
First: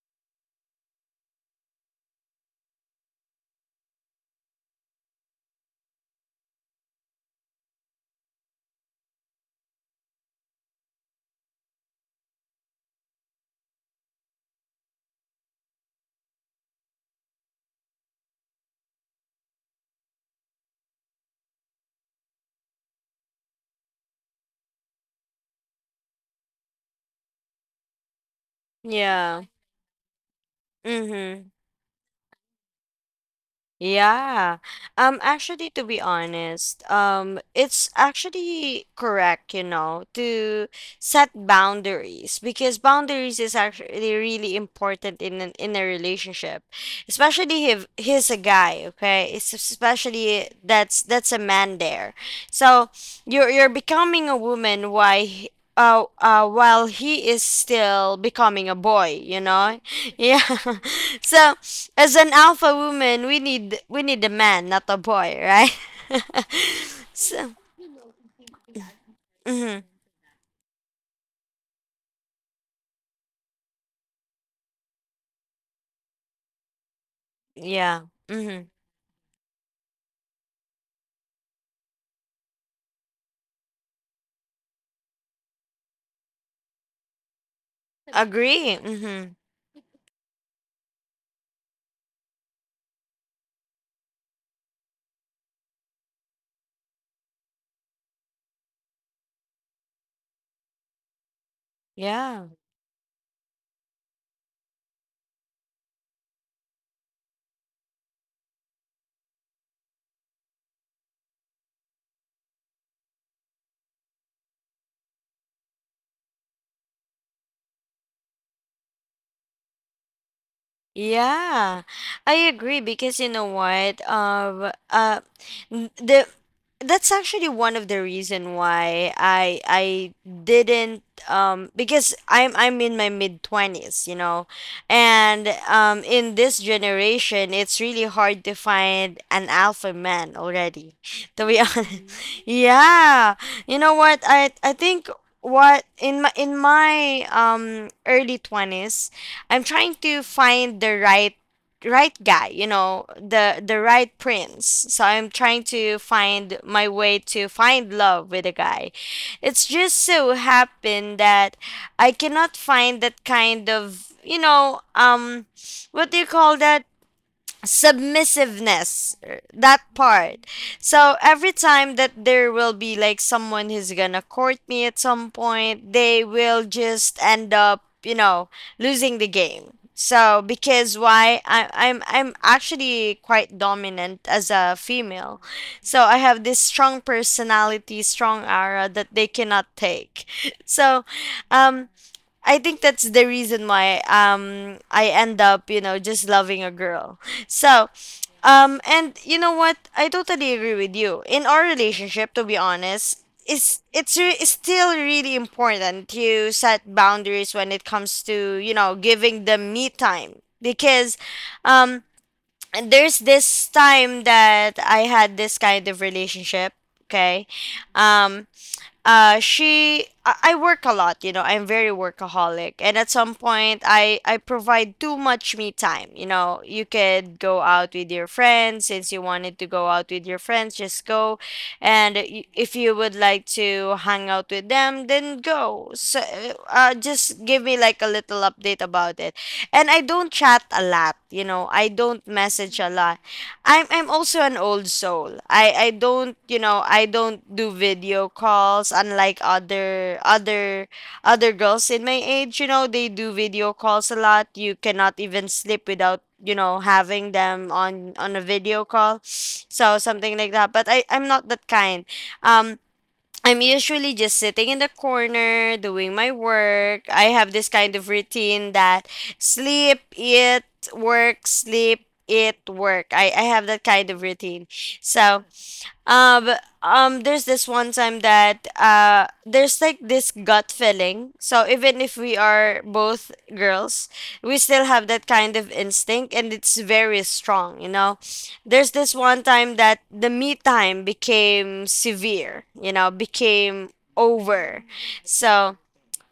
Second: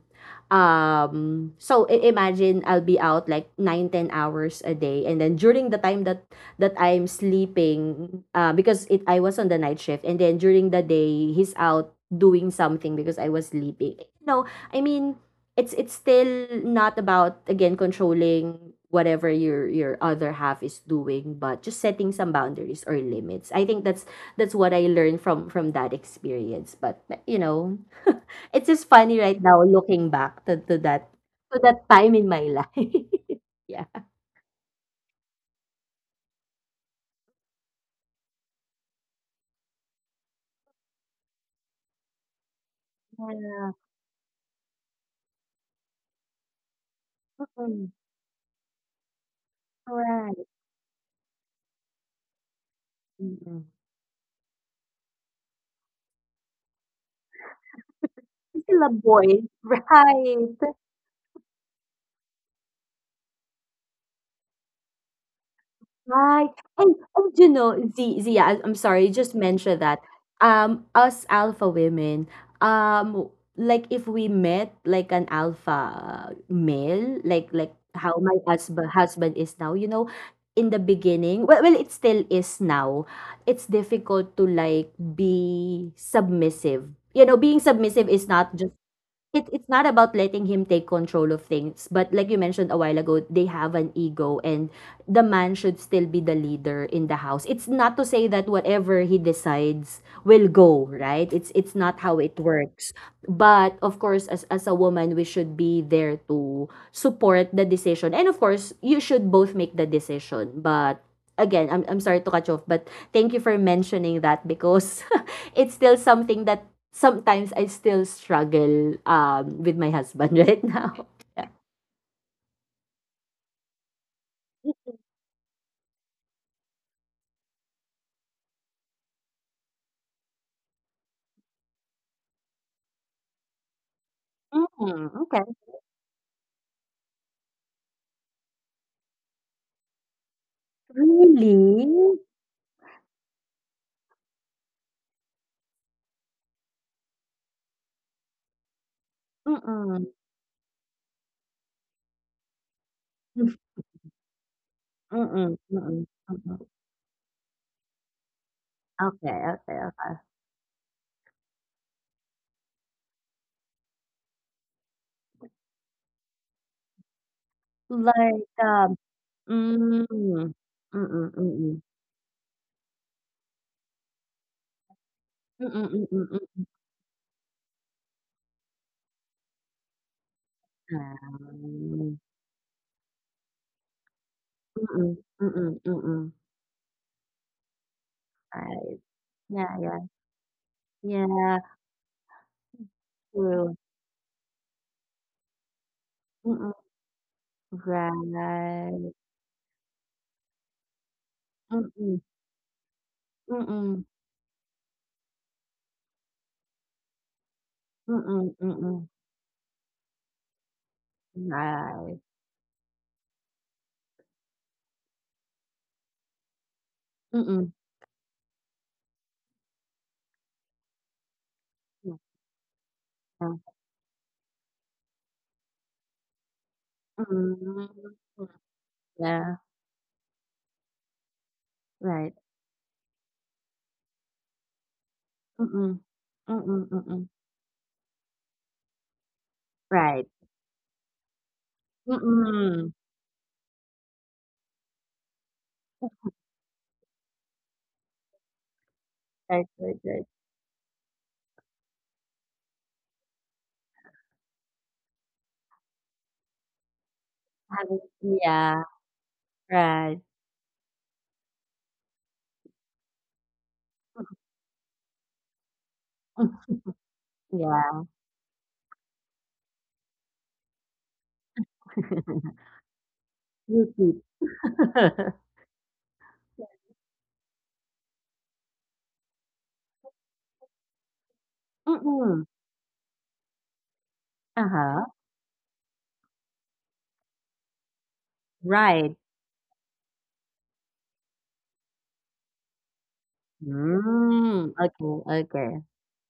S2: imagine I'll be out like 9, 10 hours a day, and then during the time that, that I'm sleeping, because it, I was on the night shift, and then during the day he's out doing something because I was sleeping. No, I mean, it's still not about, again, controlling whatever your other half is doing, but just setting some boundaries or limits. I think that's what I learned from that experience. But, you know, *laughs* it's just funny right
S1: Yeah,
S2: now looking back to that,
S1: mhm.
S2: to that time in my life. *laughs* Yeah.
S1: Yeah. Actually, to be honest, it's actually correct, to set boundaries because boundaries is
S2: Yeah.
S1: actually really important in an in a relationship, especially if
S2: Mm.
S1: he's a guy, okay? It's
S2: Right.
S1: especially that's a man there. So you're
S2: Mm.
S1: you're becoming a woman while he is still becoming a
S2: Still a
S1: boy,
S2: boy.
S1: you
S2: *laughs*
S1: know? *laughs* Yeah.
S2: Right.
S1: *laughs* So as an alpha woman, we need a man, not a boy, right?
S2: Right.
S1: *laughs*
S2: And you
S1: So,
S2: know, Zia, I- I'm sorry, you just
S1: hmm,
S2: mentioned that. Us alpha women, um, like, if we met like an alpha male, like
S1: yeah,
S2: how my
S1: hmm,
S2: husband is now, you know, in the beginning, well, it still is now. It's difficult to, like, be submissive. You know, being submissive is not just,
S1: agree, hmm,
S2: It it's not about letting him take control of things, but like you mentioned a while ago, they have an ego, and the man should still be the leader in the house. It's not to say that whatever he decides will go, right? It's not how it
S1: yeah.
S2: works. But of course, as a woman, we should be there to support the decision. And of course, you should both make the decision. But again, I'm sorry to cut you off, but thank you for mentioning that, because *laughs* it's still something that sometimes I still struggle with my husband *laughs* right now. Yeah.
S1: Yeah, I agree because you know what? N- the That's actually one of the reason why I didn't. Because I'm in my mid twenties,
S2: Mm, okay.
S1: and in this generation it's really hard to find an alpha man already. To be
S2: Really?
S1: honest, *laughs* yeah, you know what? I think what in my early 20s I'm trying
S2: Mm-mm.
S1: to find the right guy, you know,
S2: Mm-mm.
S1: the right prince. So I'm
S2: Mm-mm.
S1: trying to
S2: Mm-mm.
S1: find my way to find love with a guy.
S2: Okay,
S1: It's
S2: okay,
S1: just
S2: okay.
S1: so happened that I cannot find that kind of, what do you call that?
S2: Like,
S1: Submissiveness, that
S2: mm,
S1: part.
S2: mm-mm,
S1: So every
S2: mm-mm.
S1: time that there will be like someone who's gonna court me at some point,
S2: Mm-mm,
S1: they
S2: mm-mm,
S1: will just end up losing the game. So because why I, i'm
S2: mm-mm.
S1: i'm actually quite dominant as a
S2: Mm-mm,
S1: female,
S2: mm-mm,
S1: so I
S2: mm-mm.
S1: have this strong personality, strong aura
S2: Right.
S1: that they cannot
S2: Yeah, yeah,
S1: take. *laughs* So
S2: yeah,
S1: um I think that's the reason
S2: true.
S1: why I end up, just loving a
S2: Mm-mm,
S1: girl. *laughs* So,
S2: right.
S1: and you know what? I totally agree with you. In our
S2: Mm-mm,
S1: relationship, to be honest,
S2: mm-mm,
S1: it's still really important to set boundaries when it comes
S2: mm-mm,
S1: to
S2: mm-mm.
S1: giving them me time because um
S2: Right.
S1: there's this time that I had this kind of relationship, okay?
S2: Mm-mm.
S1: Um, I work a lot. I'm very workaholic, and at some
S2: Yeah.
S1: point I provide too much me time. You could go
S2: Mm.
S1: out with your friends. Since you
S2: Yeah,
S1: wanted to go out with your friends, just go, and
S2: right.
S1: if you would like to hang out with them, then go.
S2: Mm-mm.
S1: So
S2: Mm-mm, mm-mm.
S1: just give me like a little update about it, and I
S2: Right.
S1: don't chat a lot. I don't message a
S2: Mm-mm.
S1: lot. I'm also an old soul. I don't I don't do video calls unlike
S2: Right, right,
S1: other
S2: right.
S1: other other girls in my age, they do video calls a lot. You cannot even sleep without having them
S2: Having,
S1: on a
S2: yeah,
S1: video call. So
S2: right.
S1: something like that. But I'm not that kind. Um I'm usually just sitting in the corner doing my
S2: *laughs*
S1: work. I have this kind
S2: Yeah.
S1: of routine that sleep, eat, work, sleep,
S2: *laughs*
S1: eat, work. I have that
S2: You
S1: kind of
S2: keep.
S1: routine. So
S2: *laughs*
S1: but, there's this one time that there's like this gut feeling. So even if we
S2: Mm-mm.
S1: are both girls, we still
S2: Uh-huh.
S1: have that kind of instinct, and it's very strong. You know, there's
S2: Right.
S1: this one time that the me time became severe. You know, became
S2: Mm.
S1: over.
S2: Okay, okay.
S1: So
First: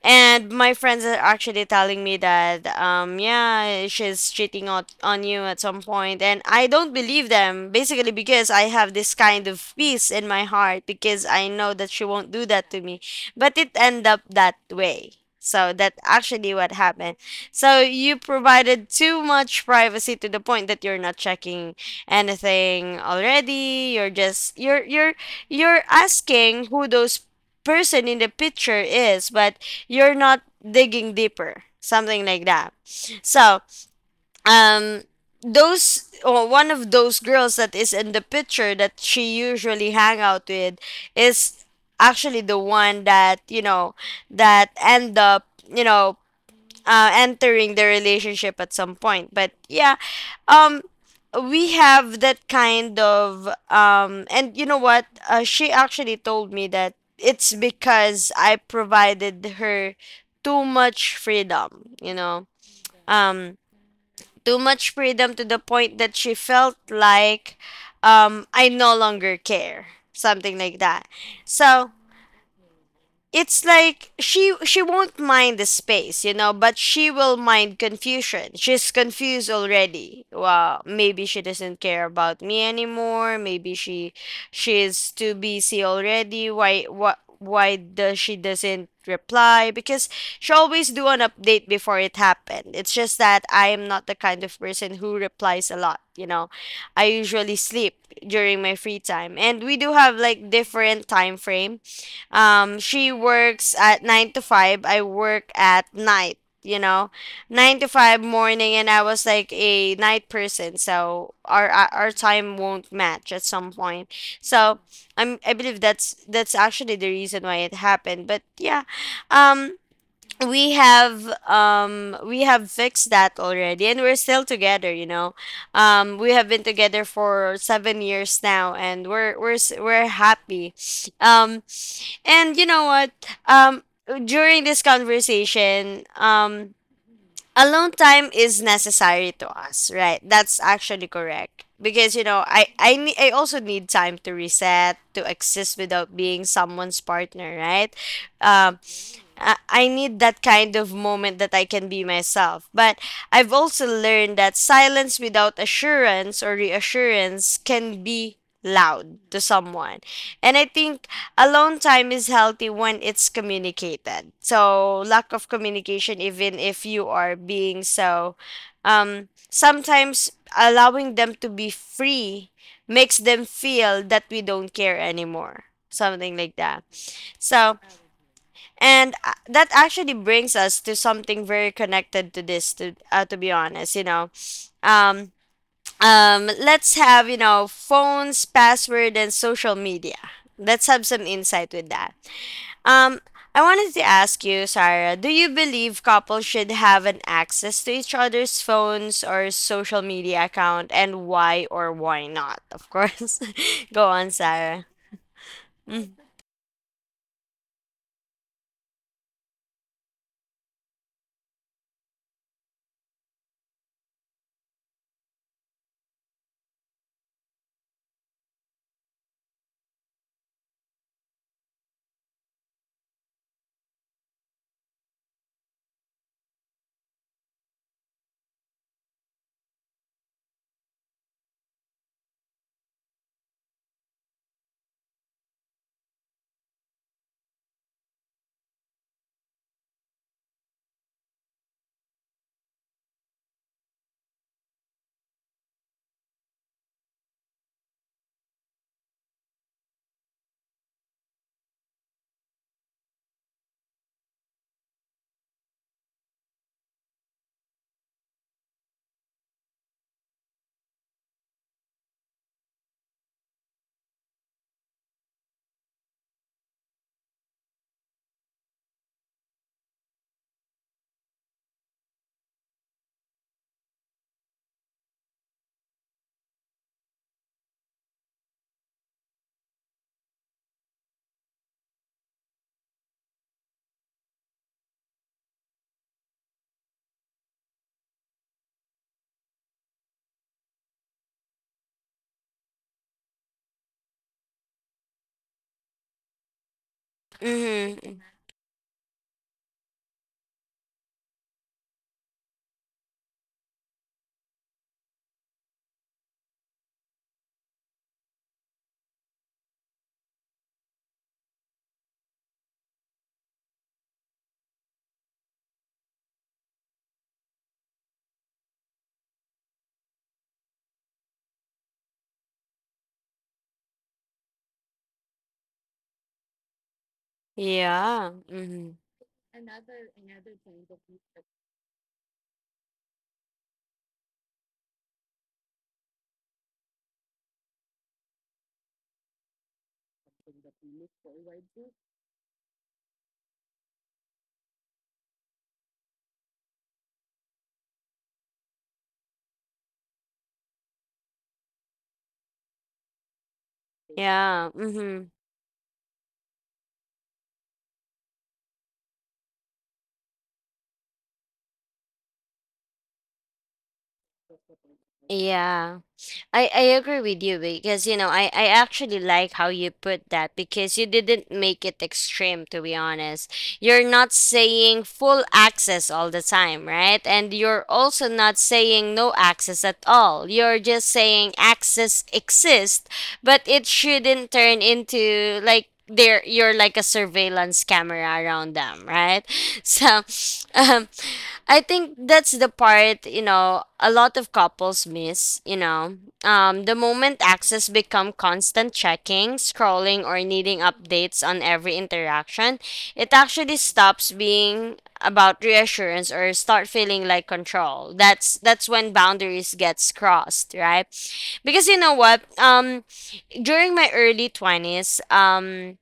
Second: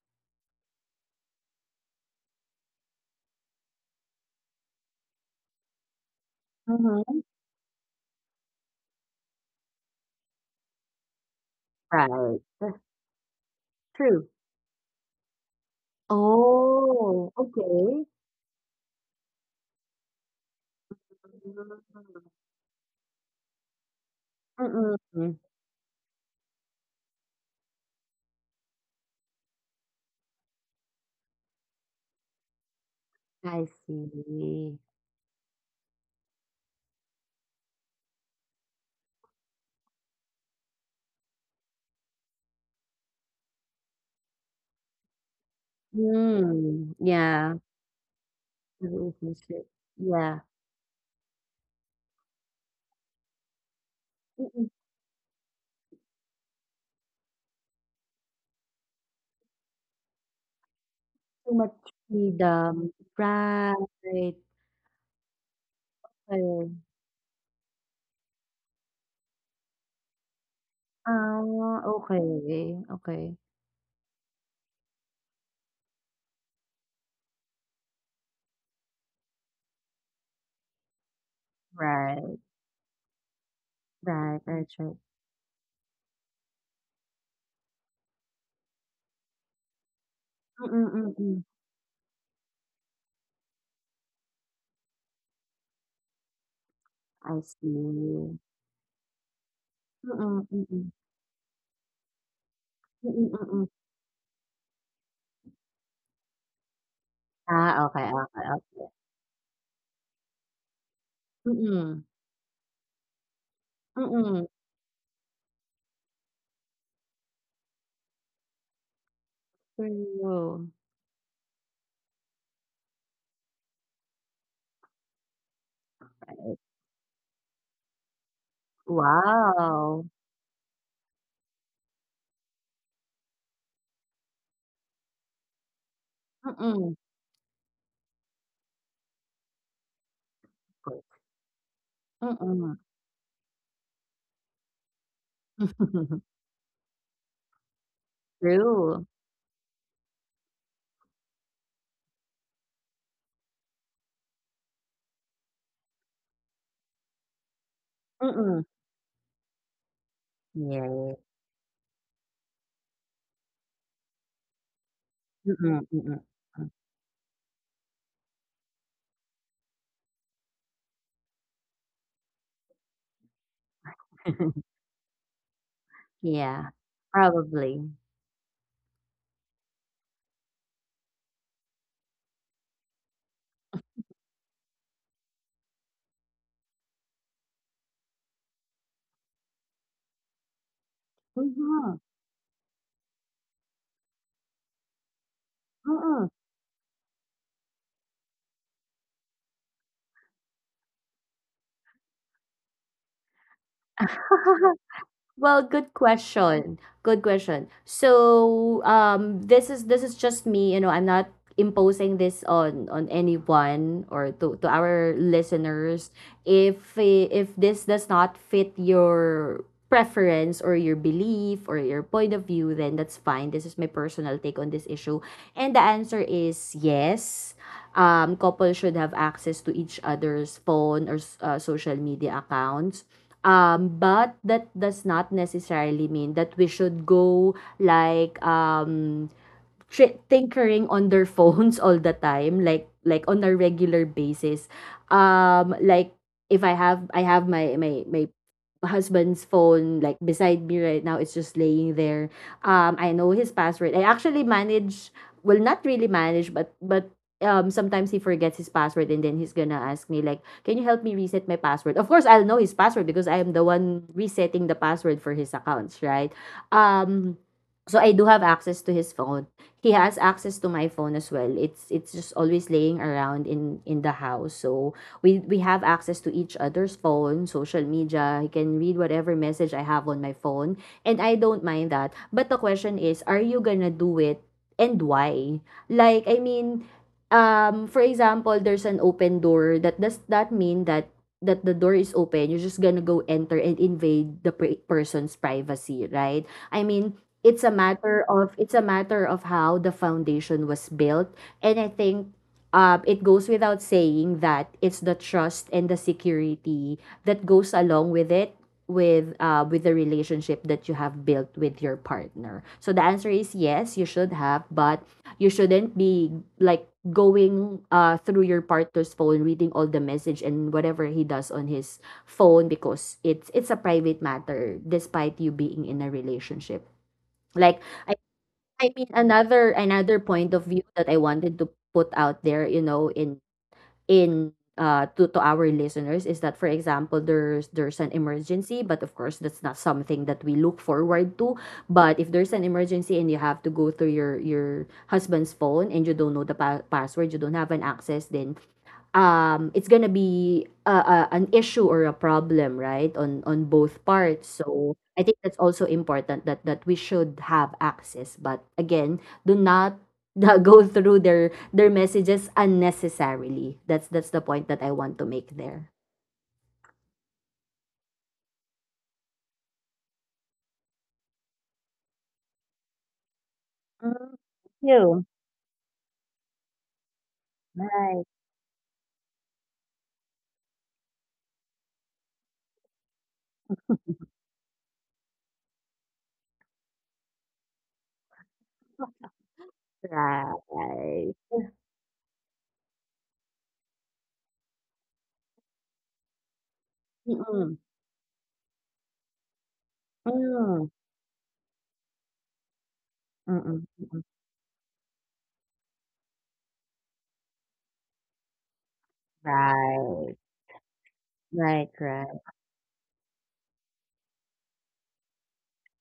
S1: and my friends are actually telling me that, yeah, she's cheating on you at some point. And I don't
S2: Mm-hmm.
S1: believe them, basically, because I have this kind of peace in my heart because I know that she won't
S2: Right.
S1: do that to
S2: That's
S1: me. But it ended up
S2: true.
S1: that way. So that actually what happened.
S2: Oh,
S1: So
S2: okay.
S1: you provided too much privacy to the point that you're not checking anything already. You're just
S2: Mm-mm.
S1: you're asking who those person in the picture is, but you're not digging deeper something like that. So
S2: I see.
S1: um those or one of those girls that is in the picture that she usually hang out with is actually the one that that end up you know
S2: Mm.
S1: uh,
S2: Yeah.
S1: entering the relationship at some
S2: Every
S1: point. But
S2: music.
S1: yeah,
S2: Yeah.
S1: um, we have that kind of and you
S2: Mm-mm,
S1: know what? She actually told me that it's because I provided her too much
S2: too much
S1: freedom. You know,
S2: freedom.
S1: um,
S2: Right.
S1: too much freedom to the point that she felt
S2: Ayun.
S1: like I no longer care, something like that.
S2: Ah,
S1: So
S2: okay, okay.
S1: it's like she won't mind the space, but she will mind confusion. She's confused already. Well, maybe she doesn't care about
S2: Right,
S1: me anymore. Maybe she
S2: right, right, right.
S1: she's too busy already. Why does she doesn't reply? Because she
S2: Mm,
S1: always do an
S2: mm, mm.
S1: update before it happened. It's just that I am not the kind of person who replies a lot. I
S2: I
S1: usually sleep
S2: see.
S1: during my free time, and we do have
S2: Mm,
S1: like
S2: mm, mm.
S1: different time frame. She
S2: Mm,
S1: works
S2: mm.
S1: at 9 to 5. I work at night. 9 to
S2: Ah, okay,
S1: 5
S2: okay,
S1: morning, and
S2: okay.
S1: I was like a night person, so our
S2: Mm,
S1: time won't match at some point.
S2: mm.
S1: So, I believe that's actually the reason why it happened. But yeah. Um we
S2: True.
S1: have um we have fixed that already, and we're still together. We have been together for 7 years now, and we're
S2: Wow.
S1: happy. um and you know what? um During this conversation,
S2: Mm.
S1: alone time is necessary to us, right? That's actually
S2: Good.
S1: correct because
S2: Mm.
S1: I also need time to reset, to exist without
S2: *laughs*
S1: being someone's partner, right? Um
S2: True.
S1: I need that kind of moment that I can be myself. But I've also learned that silence without assurance or reassurance can be
S2: Mm.
S1: loud to someone. And I think
S2: Yeah.
S1: alone time is healthy when it's communicated. So lack of
S2: Mm,
S1: communication,
S2: mm,
S1: even if you are being so sometimes allowing them to be free, makes them feel that we
S2: mm.
S1: don't care anymore.
S2: *laughs*
S1: Something like
S2: Yeah,
S1: that. So
S2: probably.
S1: and that actually brings us to something very connected to this to be honest. Um let's have phones, password and social media. Let's have some insight with
S2: Mhm,
S1: that. Um I wanted to ask you, Sarah, do you believe
S2: mm.
S1: couples should have an access to each other's phones or social media account and why or why not? Of course. *laughs* Go on,
S2: *laughs*
S1: Sarah.
S2: Well, good
S1: Mm-hmm.
S2: question. Good question. So, this is just me, you know, I'm not imposing this on anyone or to our listeners. If if this does not fit your preference or your belief or your point of view, then that's fine. This is my personal take on this issue. And the answer is yes. Um, couples should have access to each other's phone or, social media accounts. But that does not necessarily mean that we should go, like, tinkering on their phones all the time, like, on a regular basis. Like, if I have my my husband's phone, like, beside me right now, it's just laying there. I know his password. I actually manage, not really manage, but, sometimes he forgets his password, and then he's gonna ask me, like, can you help me reset my password? Of course, I'll know his password, because I am the one resetting the password for his accounts, right? um so I do have access to his phone. He has access to my phone as well. It's just always laying around in the house. So, we have access to each other's phone, social media. He can read whatever message I have on my phone, and I don't mind that. But the question is, are you gonna do it, and why? Like, I mean, for example, there's an open door. That Does that mean that, that the door is open, you're just gonna go enter and invade the person's privacy, right? I mean, it's a
S1: Mm-hmm.
S2: matter of, it's a matter of how the foundation was built, and I think, it goes without saying that it's the trust and the security that goes along with it, with, with the relationship that you have built with your partner. So the answer is yes, you should have, but you shouldn't be like going through your partner's phone reading all the message and whatever he does on his phone, because it's a private matter despite you being in a relationship. Like, I
S1: Yeah.
S2: I
S1: Mm-hmm.
S2: mean, another another point of view that I wanted to put out there, you know, in to our listeners, is that, for example, there's an emergency, but of course that's not something that we look forward to, but if there's an emergency and you have to go through your husband's phone, and you don't know the password, you don't have an access, then, it's gonna be a, an issue or a problem, right, on both parts.
S1: Yeah.
S2: So I
S1: Mm-hmm.
S2: think that's also important, that, that we should have access, but again, do not, go through their messages unnecessarily. That's the point that I want to make there.
S1: Yeah. I agree with you because you know, I actually like how you put that because you didn't make it extreme to be honest. You're not
S2: Mm,
S1: saying
S2: you.
S1: full access all the time, right? And you're
S2: Right,
S1: also not saying no access at all. You're just saying access exists, but it shouldn't turn into like there you're like a surveillance camera around them, right? *laughs* So, um
S2: right.
S1: I think that's the part, you know, a lot of couples miss, you know. The moment
S2: Mm-mm.
S1: access become constant checking, scrolling, or needing
S2: Mm.
S1: updates on every interaction, it actually
S2: Mm-mm. Mm-mm.
S1: stops being about reassurance or start feeling like control. That's when boundaries gets
S2: Right,
S1: crossed, right? Because
S2: right,
S1: you know
S2: right.
S1: what? During my early 20s,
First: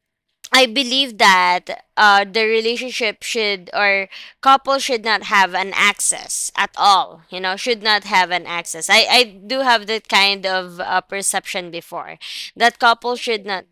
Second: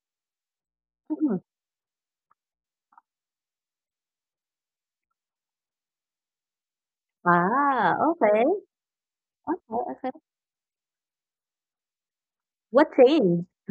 S1: I believe
S2: Mm-mm.
S1: that the relationship should or couple should not have an access at all. You know, should
S2: Ah,
S1: not have an
S2: okay.
S1: access. I do
S2: Okay,
S1: have that
S2: okay.
S1: kind of perception before that
S2: What
S1: couple should
S2: changed?
S1: not.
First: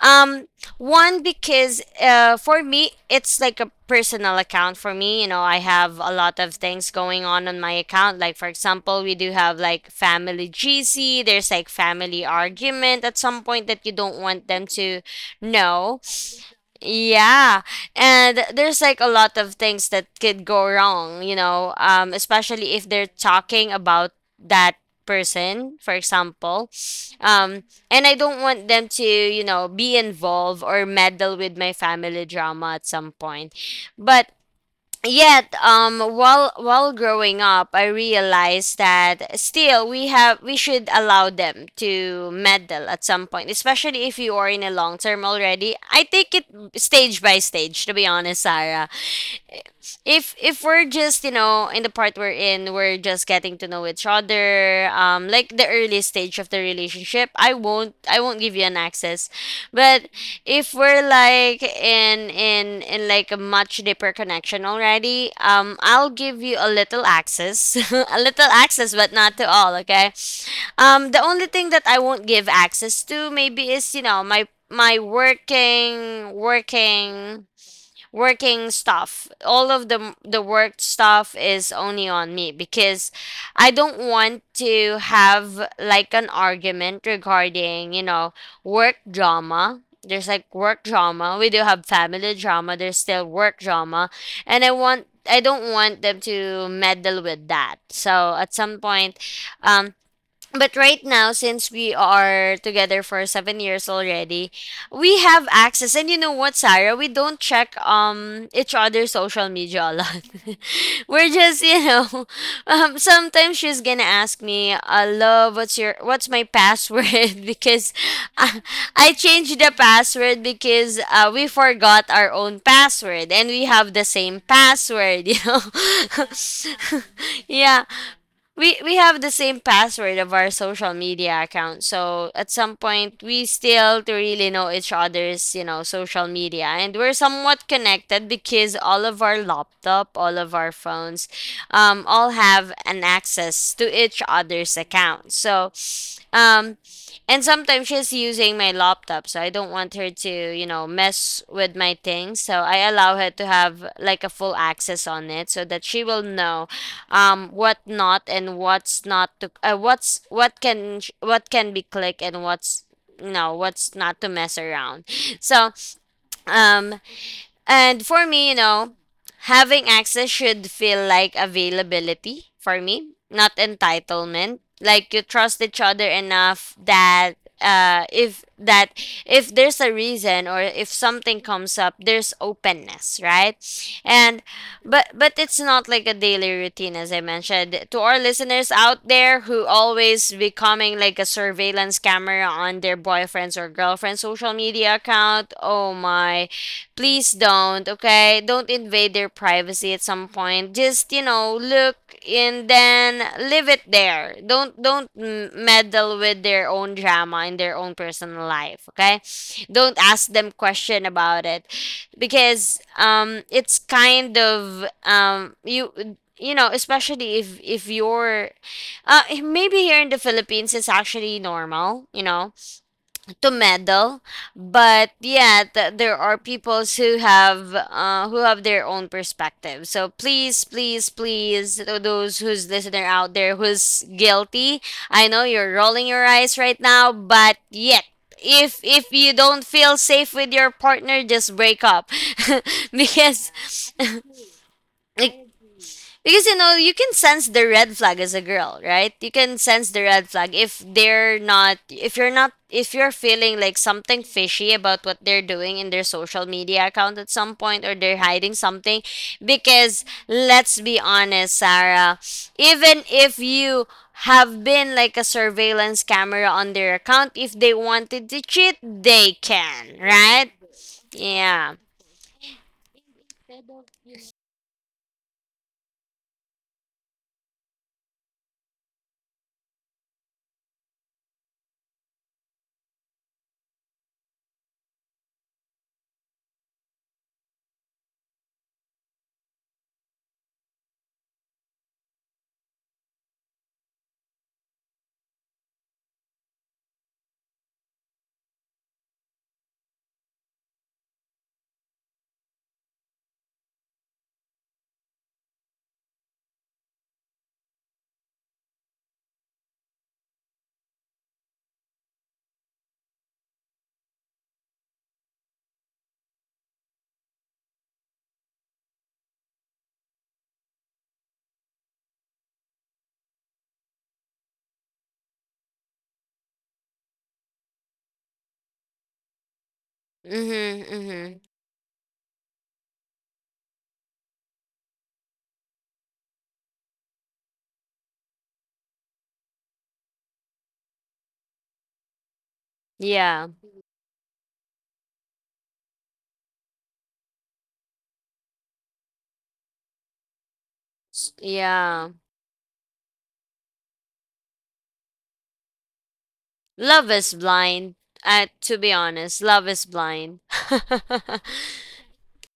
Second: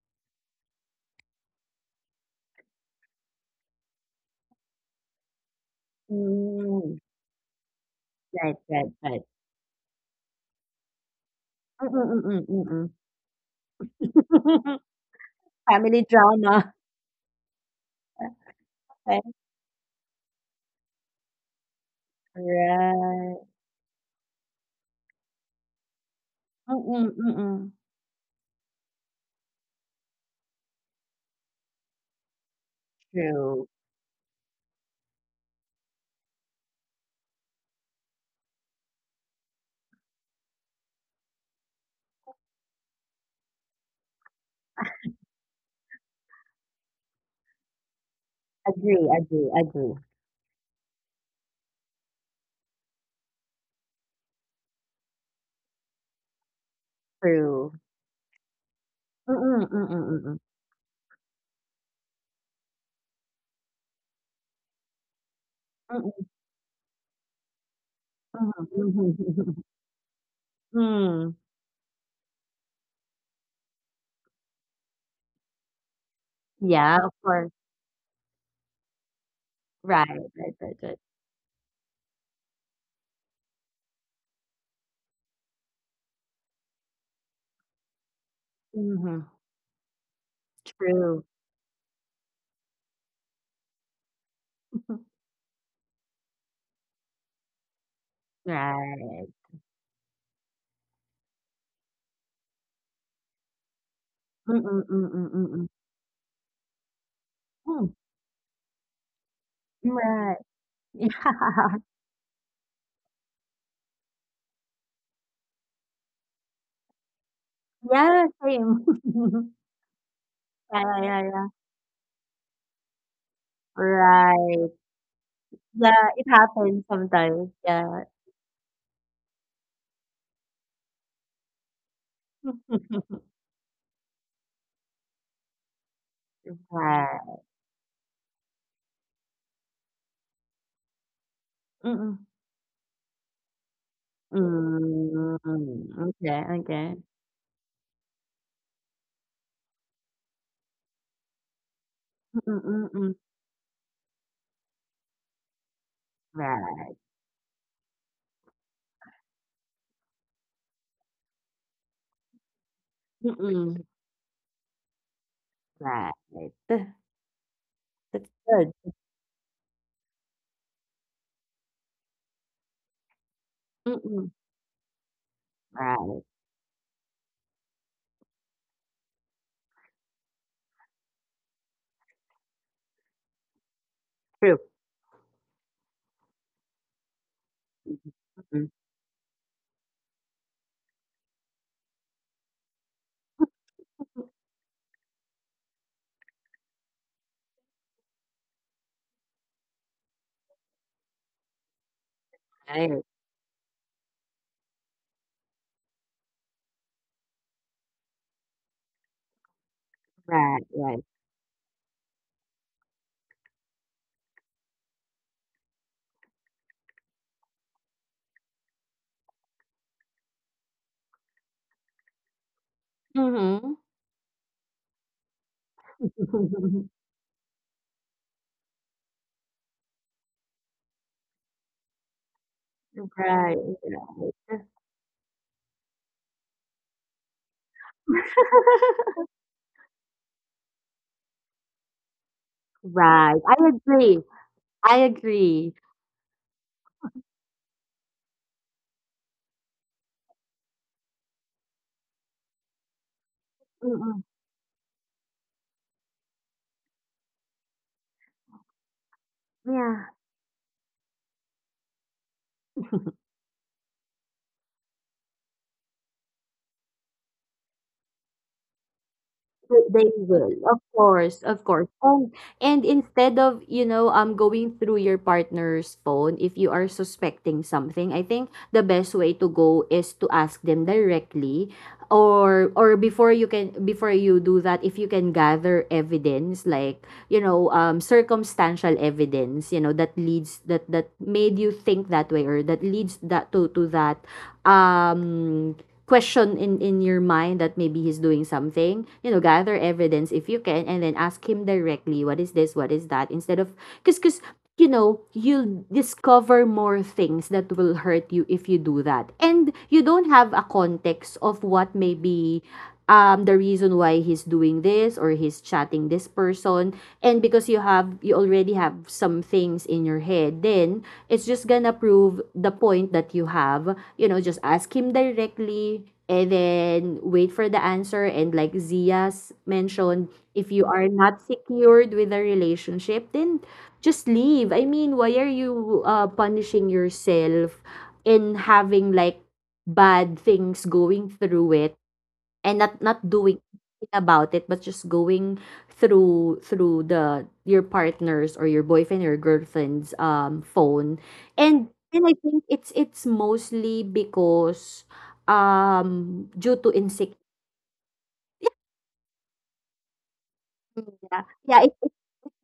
S1: Um, One because for me it's like a personal account for me. You know, I have a lot of things
S2: Mm.
S1: going on my account. Like for
S2: Right, right,
S1: example, we
S2: right.
S1: do have like family GC. There's like family
S2: Mm-mm, mm-mm, mm-mm.
S1: argument at some point that you don't want them to
S2: *laughs*
S1: know
S2: Family drama.
S1: yeah, and there's like a
S2: Right,
S1: lot of things that could go wrong, you know, especially if they're
S2: right.
S1: talking about that person, for example.
S2: Mm-mm,
S1: Um,
S2: mm-mm.
S1: and I don't want them to, you know, be involved or meddle with my family drama at some point.
S2: True.
S1: But yet while growing up I realized that still we have we should allow them to meddle at some point, especially if you are in a long term already. I take it stage by stage to be honest, Sarah.
S2: Agree, agree, agree.
S1: If we're just you know in the part we're in, we're just getting to know each other, like the early stage of the relationship, i
S2: True.
S1: won't i won't give you an access,
S2: Mm, mm,
S1: but
S2: mm,
S1: if we're like in like a much deeper connection already, I'll
S2: mm,
S1: give you a little access, *laughs* a little access, but not to
S2: mhm. *laughs*
S1: all, okay? The
S2: Mm.
S1: only thing that I won't give access to, maybe, is you know my my working
S2: Yeah, of
S1: working
S2: course.
S1: working stuff. All of
S2: Right,
S1: the
S2: right,
S1: work
S2: right, right.
S1: stuff is only on me because I don't want to have like an argument regarding, you know, work
S2: Mhm.
S1: drama. There's like work
S2: True.
S1: drama. We do have family drama. There's still work drama. And
S2: *laughs*
S1: I don't want them to meddle with that. So at some point,
S2: Right.
S1: um but right now, since we are together for 7 years already,
S2: Mm, mm, mm,
S1: we have
S2: mm, mm.
S1: access. And you know what, Sarah? We don't check each other's social media
S2: Mm,
S1: a lot.
S2: right.
S1: *laughs* We're just,
S2: *laughs*
S1: you know, *laughs* sometimes she's gonna ask me, "Love, what's your what's my password?" *laughs* because
S2: Yeah, yeah,
S1: I,
S2: same.
S1: I
S2: *laughs*
S1: changed the password
S2: Yeah,
S1: because
S2: yeah, yeah,
S1: we
S2: yeah.
S1: forgot our own password and we have the same
S2: Right.
S1: password. *laughs* You know,
S2: Yeah, it happens
S1: *laughs*
S2: sometimes.
S1: yeah,
S2: Yeah.
S1: we have the same password of our social media account. So at some
S2: *laughs*
S1: point we still to really know each other's, you know, social media, and we're
S2: Right.
S1: somewhat connected because all of our laptop, all of our phones
S2: Mm, mm.
S1: all have an access to each other's account.
S2: Mm,
S1: So
S2: okay,
S1: um
S2: okay.
S1: and sometimes she's using my laptop, so I don't want her to, you know, mess with my things. So
S2: Mm,
S1: I
S2: mm, mm.
S1: allow her to have like a full access on it so that she will know
S2: Right.
S1: what not and what's not to what's what can sh- what can be clicked and what's you know
S2: Mm,
S1: what's not to mess around so
S2: right.
S1: um and for
S2: That's
S1: me, you
S2: good.
S1: know, having access should feel like availability for me, not
S2: Mm-mm.
S1: entitlement. Like you trust each other
S2: Right.
S1: enough that uh if that if there's a reason or if something comes up, there's openness, right? And
S2: True.
S1: but it's not like a daily routine, as I mentioned, to our
S2: Mm.
S1: listeners out there who always becoming like a surveillance camera on their boyfriends or girlfriends social media account. Oh my, please don't, okay? Don't invade their privacy at some point. Just, you know, look and
S2: Right.
S1: then leave it there. Don't m- meddle with their own drama in their own personal life, okay? Don't ask them
S2: Right, right.
S1: question about it because it's kind of you you know, especially if you're maybe here in the Philippines, it's actually normal, you know, to
S2: Mhm.
S1: meddle, but yeah th- there are people
S2: *laughs*
S1: who have their own perspective, so please please please to those who's listener out
S2: Right,
S1: there who's
S2: right.
S1: guilty. I know you're rolling your eyes right now but yet
S2: *laughs*
S1: if you don't feel safe with your partner, just break up. *laughs*
S2: Right.
S1: Because
S2: I agree. I
S1: like
S2: agree.
S1: because you know, you can sense the red flag as a girl, right? You can sense the red flag if they're not if you're not if you're feeling like
S2: Mm-mm.
S1: something fishy about what they're doing in their social media account at some point, or they're hiding something,
S2: Yeah.
S1: because let's be honest, Sarah,
S2: *laughs*
S1: even if you have been like a surveillance camera on their account, if they wanted to cheat, they
S2: Th-
S1: can,
S2: They
S1: right?
S2: will, of course, of
S1: Yeah.
S2: course. And instead of, going through your partner's phone if you are suspecting something, I think the best way to go is to ask them directly, or before you do that, if you can gather evidence like, circumstantial evidence, you know, that leads that made you think that way, or that leads that to that, um question in your mind that maybe he's doing something, you know. Gather evidence if you can and then ask him directly, what is this, what is that, instead of, because you know, you'll discover more things that will hurt you if you do that and you don't have a context of what maybe, the reason why he's doing this or he's chatting this person, and because you already have some things in your head, then it's just gonna prove the point that you have, you know. Just ask him directly and then wait for the answer, and like Zia's mentioned, if you
S1: Mhm.
S2: are not
S1: Mhm.
S2: secured with a relationship, then just leave. I mean, why are you, punishing yourself in having like bad things going through it and not
S1: Yeah.
S2: doing anything about it, but just going through the your partner's or your boyfriend or girlfriend's phone?
S1: S-
S2: and
S1: Yeah.
S2: and I think it's mostly because, due to
S1: Love
S2: insecurity.
S1: is blind. To be honest, love is blind. *laughs*
S2: Yeah, yeah, it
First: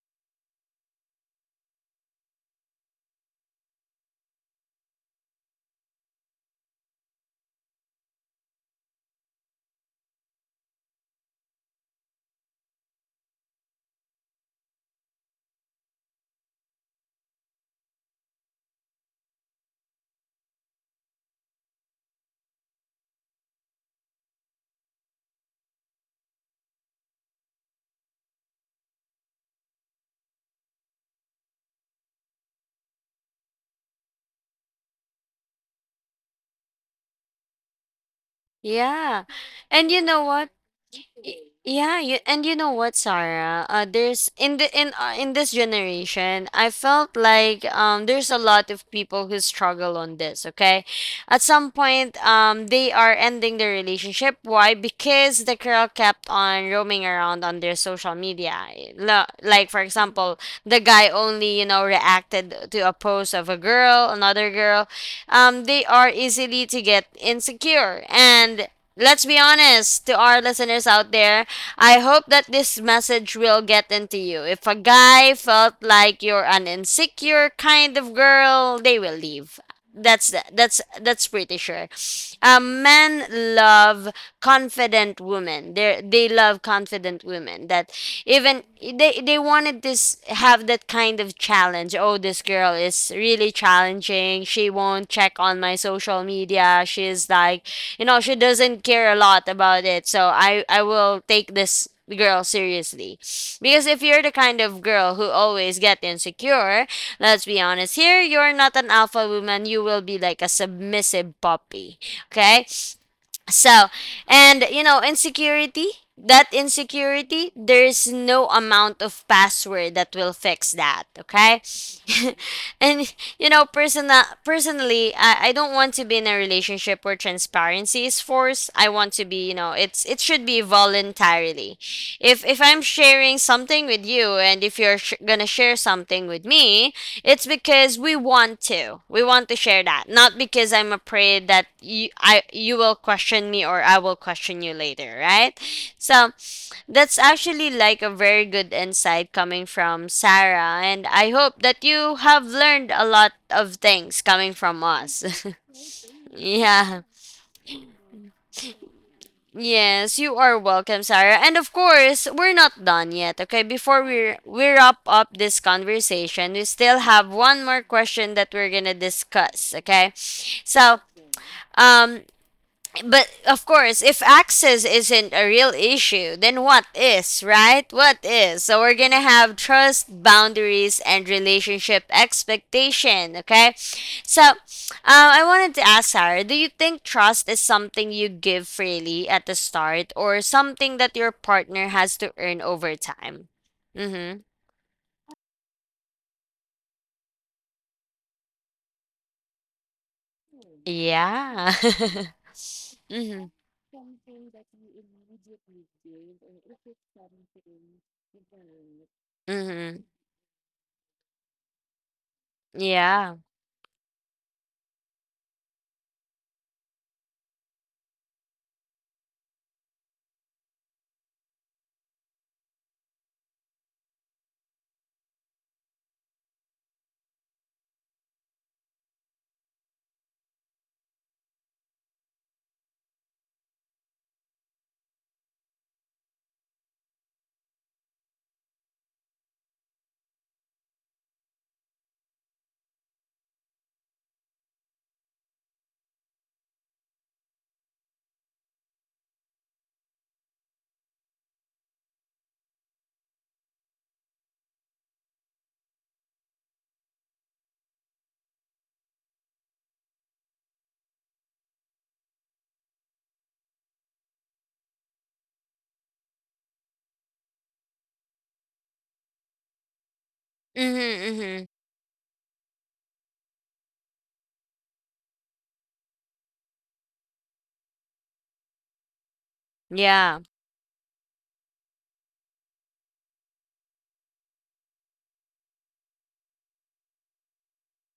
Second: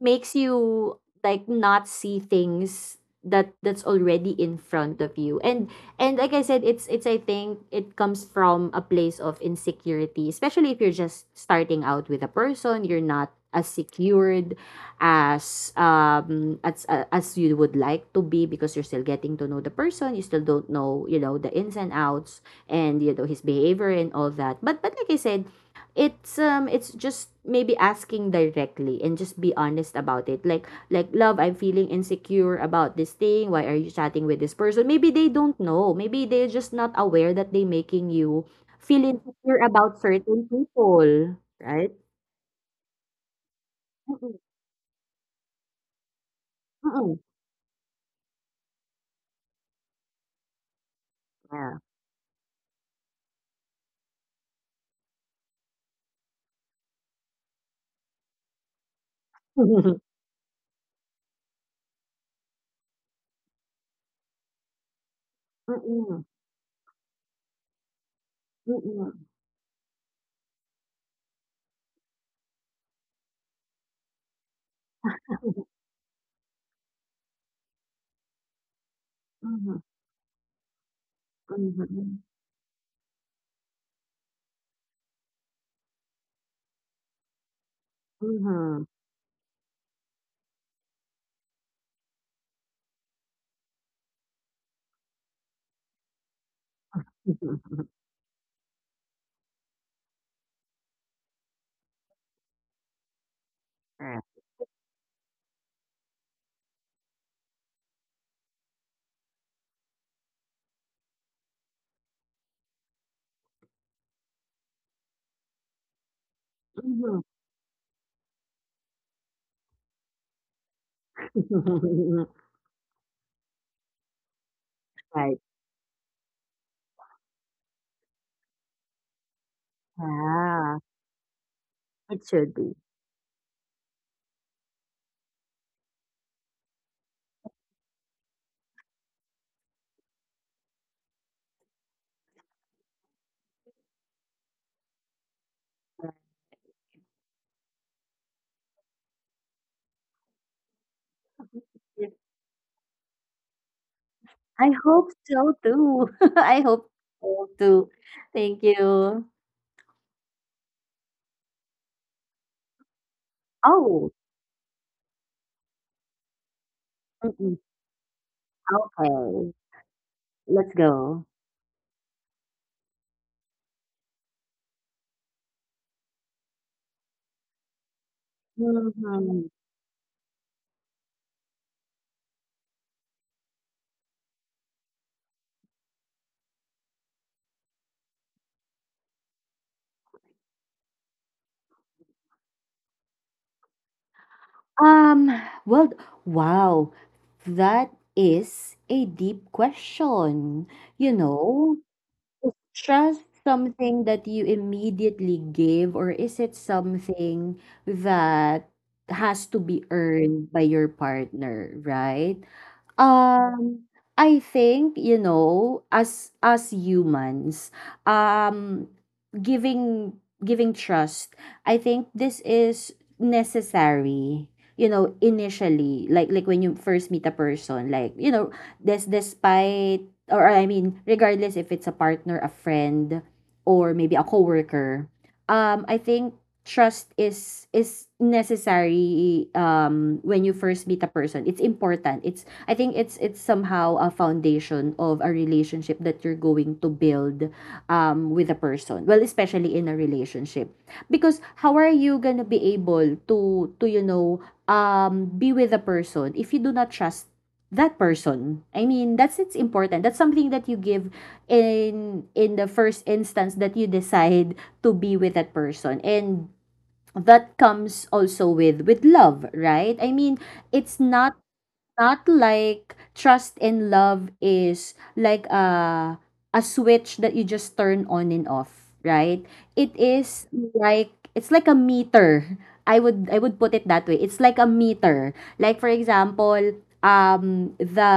S2: makes you like not see things that's already in front of you, and like I said, it's I think it comes from a place of insecurity, especially if you're just starting out with a person. You're not as secured as as you would like to be, because you're still getting to know the person. You still don't know, you know, the ins and outs, and you know his behavior and all that, but like I said, it's just maybe asking directly and just be honest about it, like, love, I'm feeling insecure about this thing. Why are you chatting with this person? Maybe they don't know, maybe they're just not aware that they making you feel
S1: Yeah.
S2: insecure
S1: And
S2: about
S1: you know
S2: certain
S1: what?
S2: people,
S1: Y-
S2: right?
S1: Yeah, you, and you know what, Sarah? There's
S2: Mm-mm,
S1: in the in this generation, I felt
S2: mm-mm,
S1: like there's a lot of people who struggle on this. Okay, at some
S2: yeah.
S1: point, they are ending their relationship. Why? Because the girl kept on roaming around on their social media. Lo- Like for
S2: *laughs*
S1: example, the guy only you know reacted to a post of a girl, another girl. They are
S2: Mm-mm,
S1: easily to get insecure, and
S2: mm-mm,
S1: let's be honest to our listeners out there. I hope that this message will get into you. If a guy felt like you're an insecure kind of girl, they will leave.
S2: mm-mm,
S1: That's that's pretty sure.
S2: mhm,
S1: Men love confident women. They love confident women. That
S2: mhm,
S1: even
S2: mhm.
S1: they wanted this have that kind of challenge. Oh, this girl is really challenging. She won't check on my social media. She's like you
S2: *laughs*
S1: know she doesn't care a lot about it, so I will take this girl seriously, because if
S2: Yeah,
S1: you're the kind of girl who always get insecure, let's be honest here, you're not an alpha woman, you will be like a submissive puppy, okay? So, and you know, that
S2: mhm.
S1: insecurity, there's no amount of password that will fix that, okay? *laughs*
S2: *laughs*
S1: And you know, personally,
S2: Right.
S1: I don't want to be in a relationship where transparency is forced. I want to be, you know, it's it should be
S2: Yeah,
S1: voluntarily.
S2: it should
S1: If
S2: be.
S1: I'm sharing something with you and if you're sh- going to share something with me, it's because we want to. We want to share that, not because I'm afraid that you will question me or I will question you later, right? So, that's actually like a very good insight coming from Sarah, and I hope that you have learned a lot of things coming
S2: I
S1: from
S2: hope
S1: us.
S2: so too.
S1: *laughs*
S2: *laughs* I hope
S1: Yeah.
S2: so too. Thank you.
S1: Yes, you are welcome, Sarah. And of course, we're not done yet. Okay, before
S2: Oh,
S1: we wrap up this conversation, we still have
S2: mm-mm.
S1: one more question that we're gonna
S2: Okay.
S1: discuss. Okay,
S2: Let's
S1: so
S2: go.
S1: um, but of course, if access isn't a real issue, then what is, right? What is? So we're gonna
S2: Mhm.
S1: have trust, boundaries, and relationship expectation, okay? So I wanted to ask Sarah, do you think trust is something you give freely at the start or something that your partner has to earn over time? Mm-hmm.
S2: Um, well, wow. That is a deep question. You know,
S1: Yeah. *laughs*
S2: trust,
S1: Mm-hmm.
S2: something that you immediately give, or is it something that has to be
S1: Mm-hmm.
S2: earned by your partner, right?
S1: Yeah.
S2: Um, I think, you know, as humans, um, giving giving trust, I think this is necessary. You know, initially, like, when you first meet a person, like, you know, this despite, or I mean, regardless if it's a partner, a friend, or maybe a coworker, I think trust is necessary, when you first meet a person. It's important. It's, I think, it's somehow a foundation of a relationship that you're going to build, with a person. Well, especially in a relationship. Because how are you going to be able to be with a person if you do not trust that person? I mean, that's it's important. That's something that you give in the first instance that you decide to be with that person. And that comes also with love, right? I mean, it's
S1: Mm-hmm. Mm-hmm.
S2: not like trust and love is like a switch that you just turn on and off, right? It
S1: Yeah.
S2: is it's like a meter. I would put it that way. It's like a meter. Like, for example, um the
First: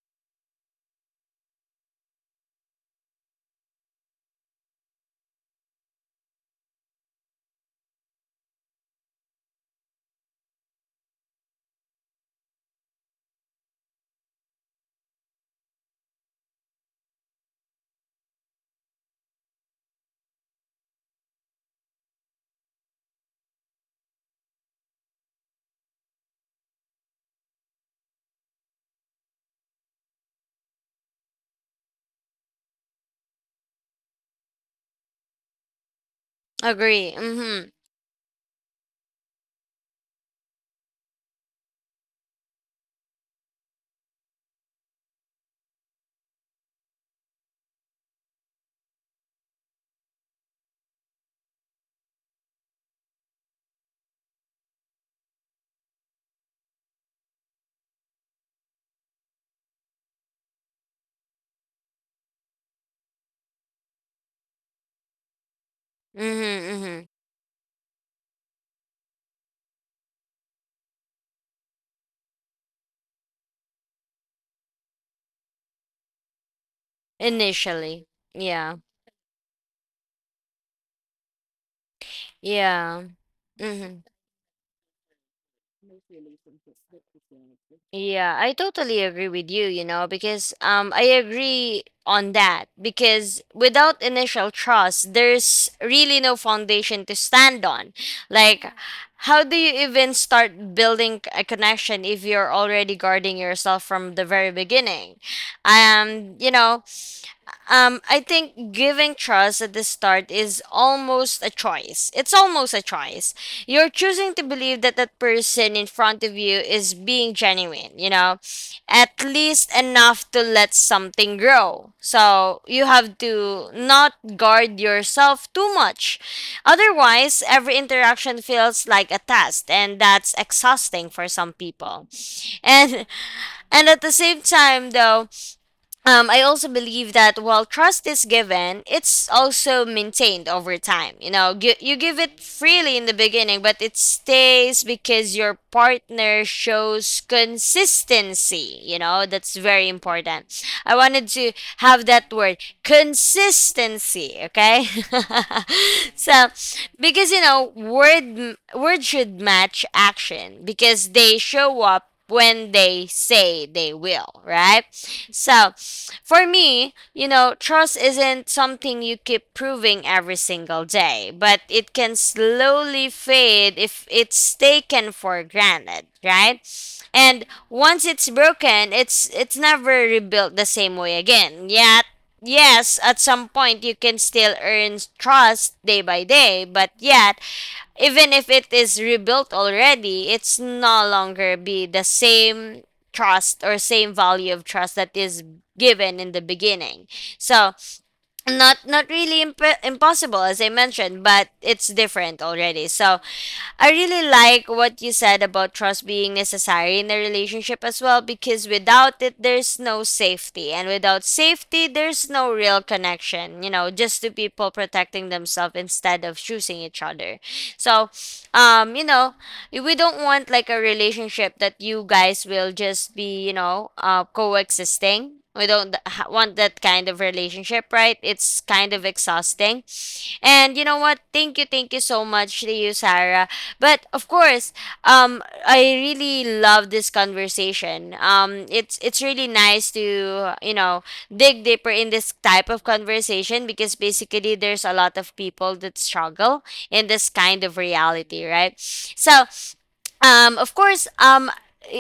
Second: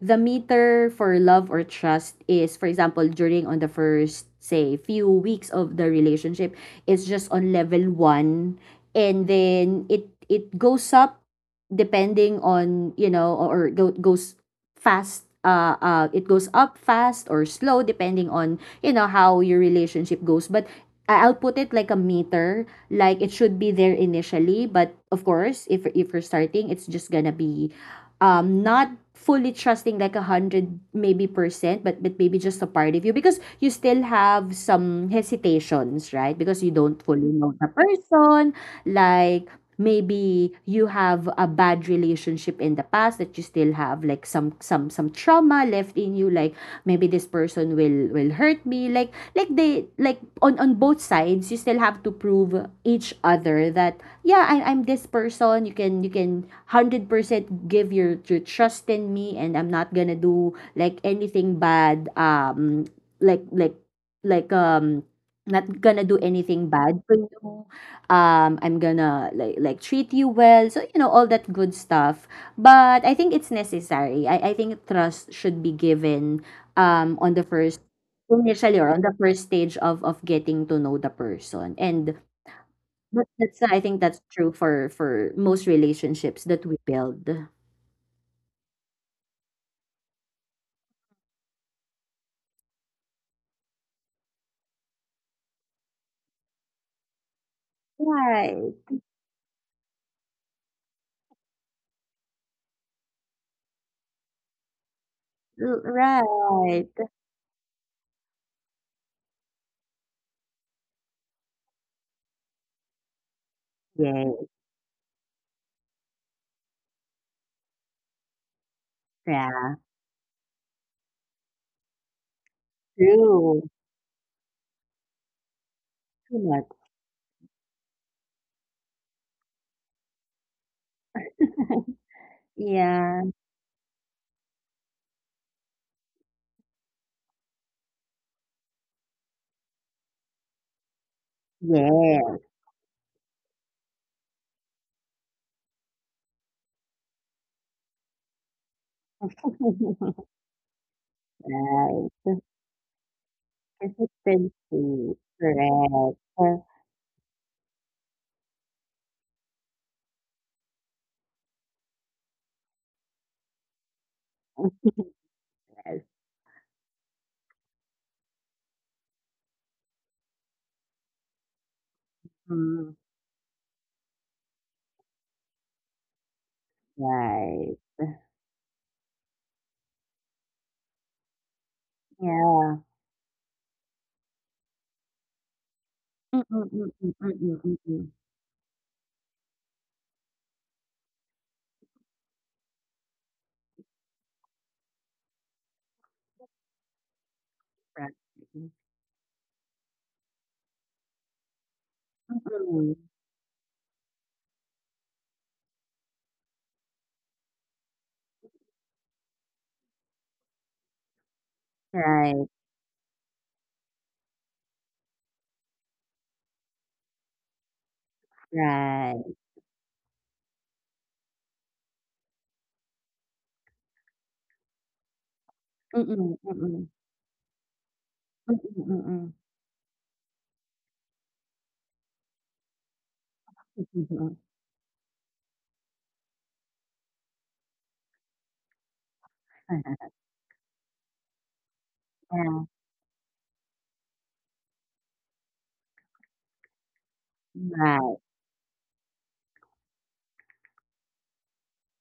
S2: the meter for love or trust is, for example, during on the first, say, few weeks of the relationship, it's just on level 1, and then it goes up, depending on, you know, or go, goes fast it goes up fast or slow, depending on, you know, how your relationship goes. But I'll put it like a meter. Like, it should be there initially, but of course if you're starting, it's just gonna be, not fully trusting like a hundred maybe percent, but maybe just a part of you, because you still have some hesitations, right? Because you don't
S1: Agree.
S2: fully know the
S1: Mm-hmm.
S2: person. Like, maybe you have a bad relationship in the past that you still have, like, some trauma left in you. Like, maybe this person will, hurt me, like, they, like, on both sides. You still have to prove each other that, yeah, I'm this person you can, 100% give your trust in me, and I'm not gonna do like anything bad, like, like um not gonna do anything
S1: Mm-hmm.
S2: bad
S1: Mm-hmm.
S2: for you, I'm gonna like, treat you well, so you know, all that good stuff. But I think it's necessary. I think trust should be given, on the first
S1: Initially. Yeah.
S2: initially, or on the first stage of getting to know the person, and
S1: Yeah.
S2: that's, I
S1: Hmm.
S2: think, that's true for most relationships that we build.
S1: Yeah, I totally agree with you, you know, because I agree on that because without initial trust, there's really no foundation to stand on. Like,
S2: Right,
S1: how do you even start building a connection if you're already guarding yourself from the very beginning?
S2: right.
S1: Um, you know, I think giving trust at the start is almost a choice. It's almost a choice. You're
S2: Yeah,
S1: choosing to believe that that person in front of you is being genuine, you know, at
S2: yeah.
S1: least enough to let something grow. So you have
S2: True.
S1: to not guard yourself too much.
S2: Too much.
S1: Otherwise, every interaction feels like a test, and that's exhausting for some people. And
S2: Yeah,
S1: and at the same time, though, I also believe that while trust is given, it's also maintained over time. You know, gi- you give it
S2: yeah.
S1: freely in the beginning, but it stays because your partner shows consistency. You know, that's very
S2: *laughs*
S1: important. I wanted to have
S2: Right.
S1: that word
S2: *laughs*
S1: consistency, okay?
S2: Consistency,
S1: *laughs*
S2: correct,
S1: So,
S2: correct.
S1: because you know, word should match action because they show up when they say they will, right? So, for me, you know, trust isn't something you keep proving every single day, but it can
S2: Mm,
S1: slowly fade if it's taken for granted, right? And
S2: right.
S1: once
S2: *laughs*
S1: it's broken, it's never rebuilt the same way again. Yet,
S2: Yeah.
S1: yes, at some point you can still earn trust day by day,
S2: Mm-mm,
S1: but
S2: mm-mm,
S1: yet
S2: mm-mm, mm.
S1: even if it is rebuilt already, it's no longer be the same trust or same value of trust that is given in the beginning. So
S2: Right. Mm-mm.
S1: not really impossible as I mentioned, but it's different already. So I really like what you said about trust being necessary in a relationship as well because without it there's no safety and without safety there's
S2: Right,
S1: no real connection, you know, just two people protecting themselves instead of choosing each other. So, you
S2: right.
S1: know, we don't want like a relationship that you guys will just be, you know, coexisting. We don't want that
S2: Mm-mm.
S1: kind of relationship, right? It's
S2: Mm-mm,
S1: kind of
S2: mm-mm,
S1: exhausting. And you know what? Thank you so much to you, Sarah. But of
S2: mm-mm.
S1: course, I really love this conversation. It's really nice to dig deeper in this type of conversation because basically there's a lot of people that struggle in this
S2: *laughs*
S1: kind
S2: Yeah,
S1: of
S2: right. *laughs*
S1: reality, right? So of course,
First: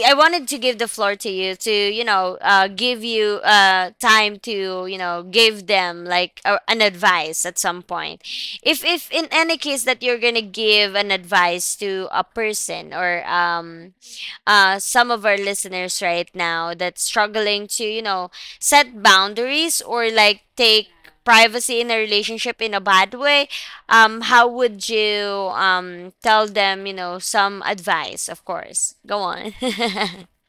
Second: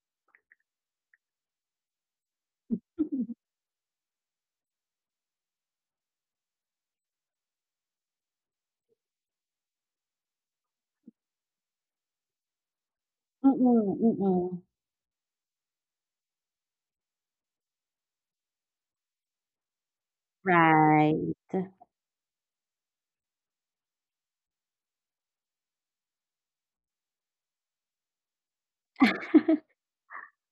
S1: I wanted to give the floor to, you know, give you time to, you know, give them like an advice at some point. If in any case that you're gonna give an advice to a person or
S2: Mm-mm, mm-mm.
S1: some of our listeners right now that's struggling to, you know, set boundaries or like take
S2: Right.
S1: privacy in a relationship in a bad way, how would you tell them, you know, some advice, of course? Go on.
S2: *laughs*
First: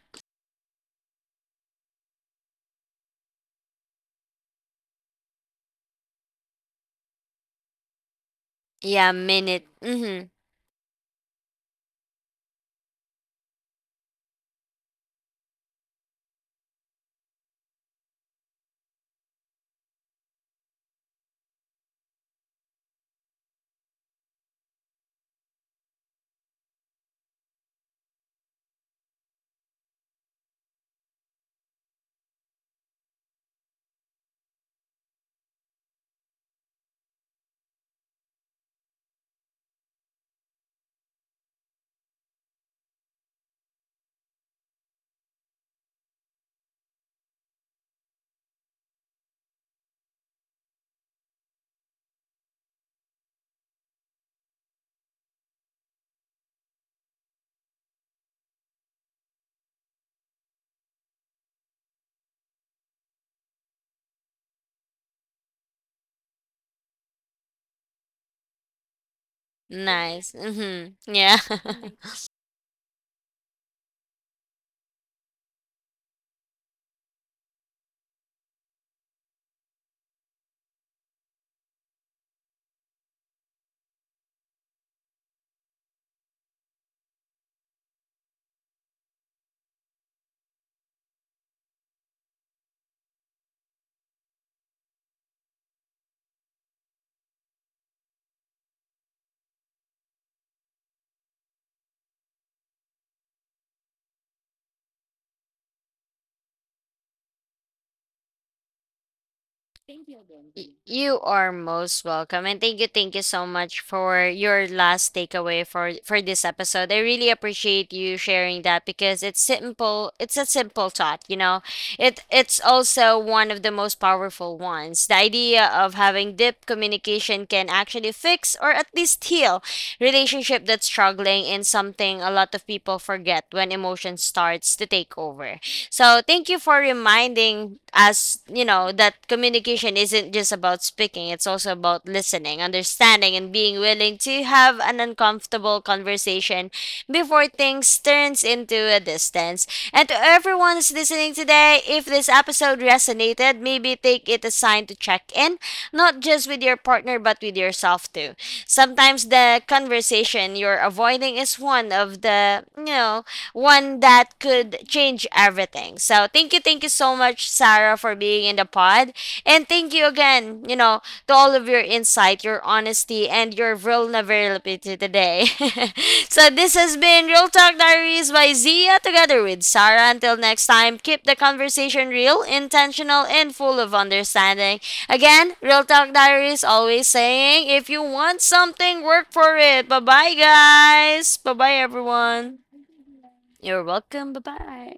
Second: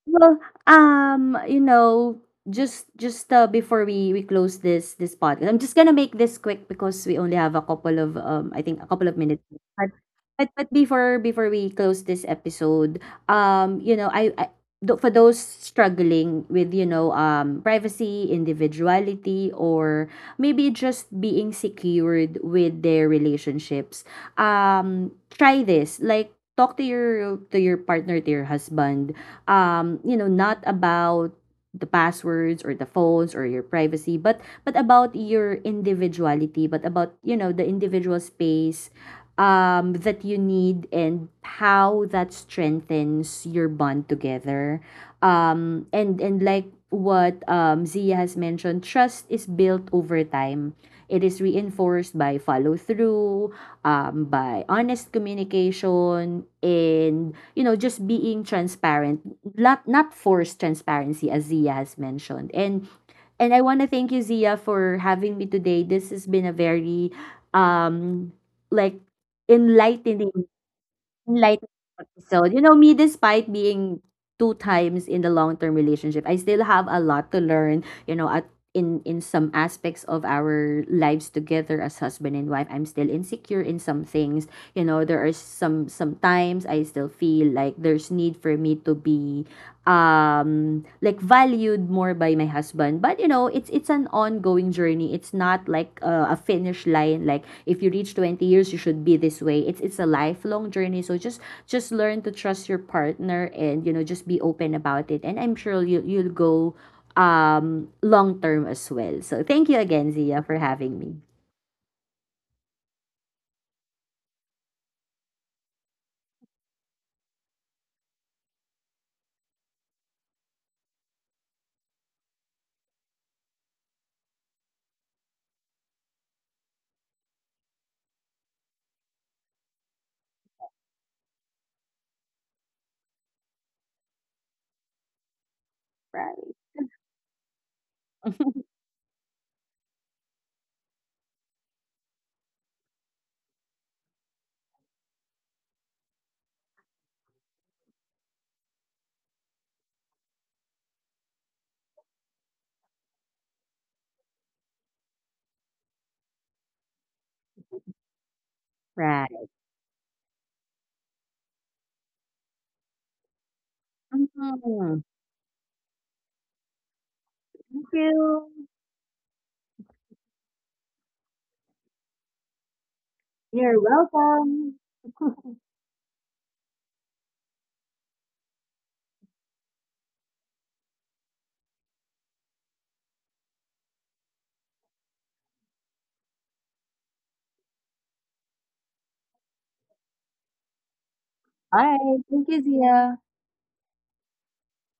S2: Well, um, you know, just before we close this podcast, I'm just gonna make this quick because we only have a couple of I think
S1: *laughs*
S2: a couple
S1: yeah,
S2: of minutes.
S1: minute.
S2: But
S1: Mm-hmm.
S2: but before we close this episode, um, you know, I, I for those struggling with, privacy, individuality, or maybe just being secured with their relationships, try this, like. Talk to your, partner, to your husband, you know, not about the passwords or the phones or your privacy, but about your individuality, but about, you know, the individual space, that you need, and how that strengthens your bond together. And like what, Zia has mentioned, trust is built over time. It is reinforced by follow through, by honest communication, and you know, just being transparent, not forced transparency, as Zia has mentioned, and I want to thank you, Zia, for having me today. This has been a very, um, like enlightening,
S1: Nice. Mm-hmm. Yeah.
S2: enlightening
S1: *laughs*
S2: episode. You know, me, despite being two times in the long term relationship, I still have a lot to learn. You know, at in some aspects of our lives together as husband and wife, I'm still insecure in some things. You know, there are some times I still feel like there's need for me to be, valued more by my husband, but it's an ongoing journey. It's not like, a finish line. Like, if you reach 20 years, you should be this way. It's a lifelong journey, so just learn to trust your partner, and just be open about it, and I'm sure you'll go, long term as well. So thank you again, Zia, for
S1: Y-
S2: having me.
S1: You are most welcome, and thank you so much for your last takeaway for this episode. I really appreciate you sharing that because it's simple. It's a simple thought, you know. It's also one of the most powerful ones. The idea of having deep communication can actually fix or at least heal relationship that's struggling in something a lot of people forget when emotion starts to take over. So thank
S2: Right,
S1: you for reminding us, you know, that communication isn't just about speaking, it's also about listening, understanding, and being willing to have an uncomfortable conversation before things turns into a distance. And to everyone who's listening today, if this episode resonated, maybe take it as a sign to check in, not just with your partner but with yourself too. Sometimes
S2: right.
S1: the conversation you're avoiding is one of the, one that could
S2: Mhm.
S1: change everything. So thank you so much,
S2: Thank
S1: Sarah, for being
S2: you.
S1: in the pod. And thank you again, you know, to all of your insight, your honesty, and your
S2: You're welcome.
S1: vulnerability
S2: *laughs* All
S1: today. *laughs* so this has been Real Talk Diaries by Zia together with Sarah. Until next time, keep the conversation real, intentional, and full of understanding. Again, Real Talk Diaries always saying if you want something, work for it. Bye bye, guys. Bye bye,
S2: right. Thank you,
S1: everyone.
S2: Zia.
S1: You're welcome. Bye bye.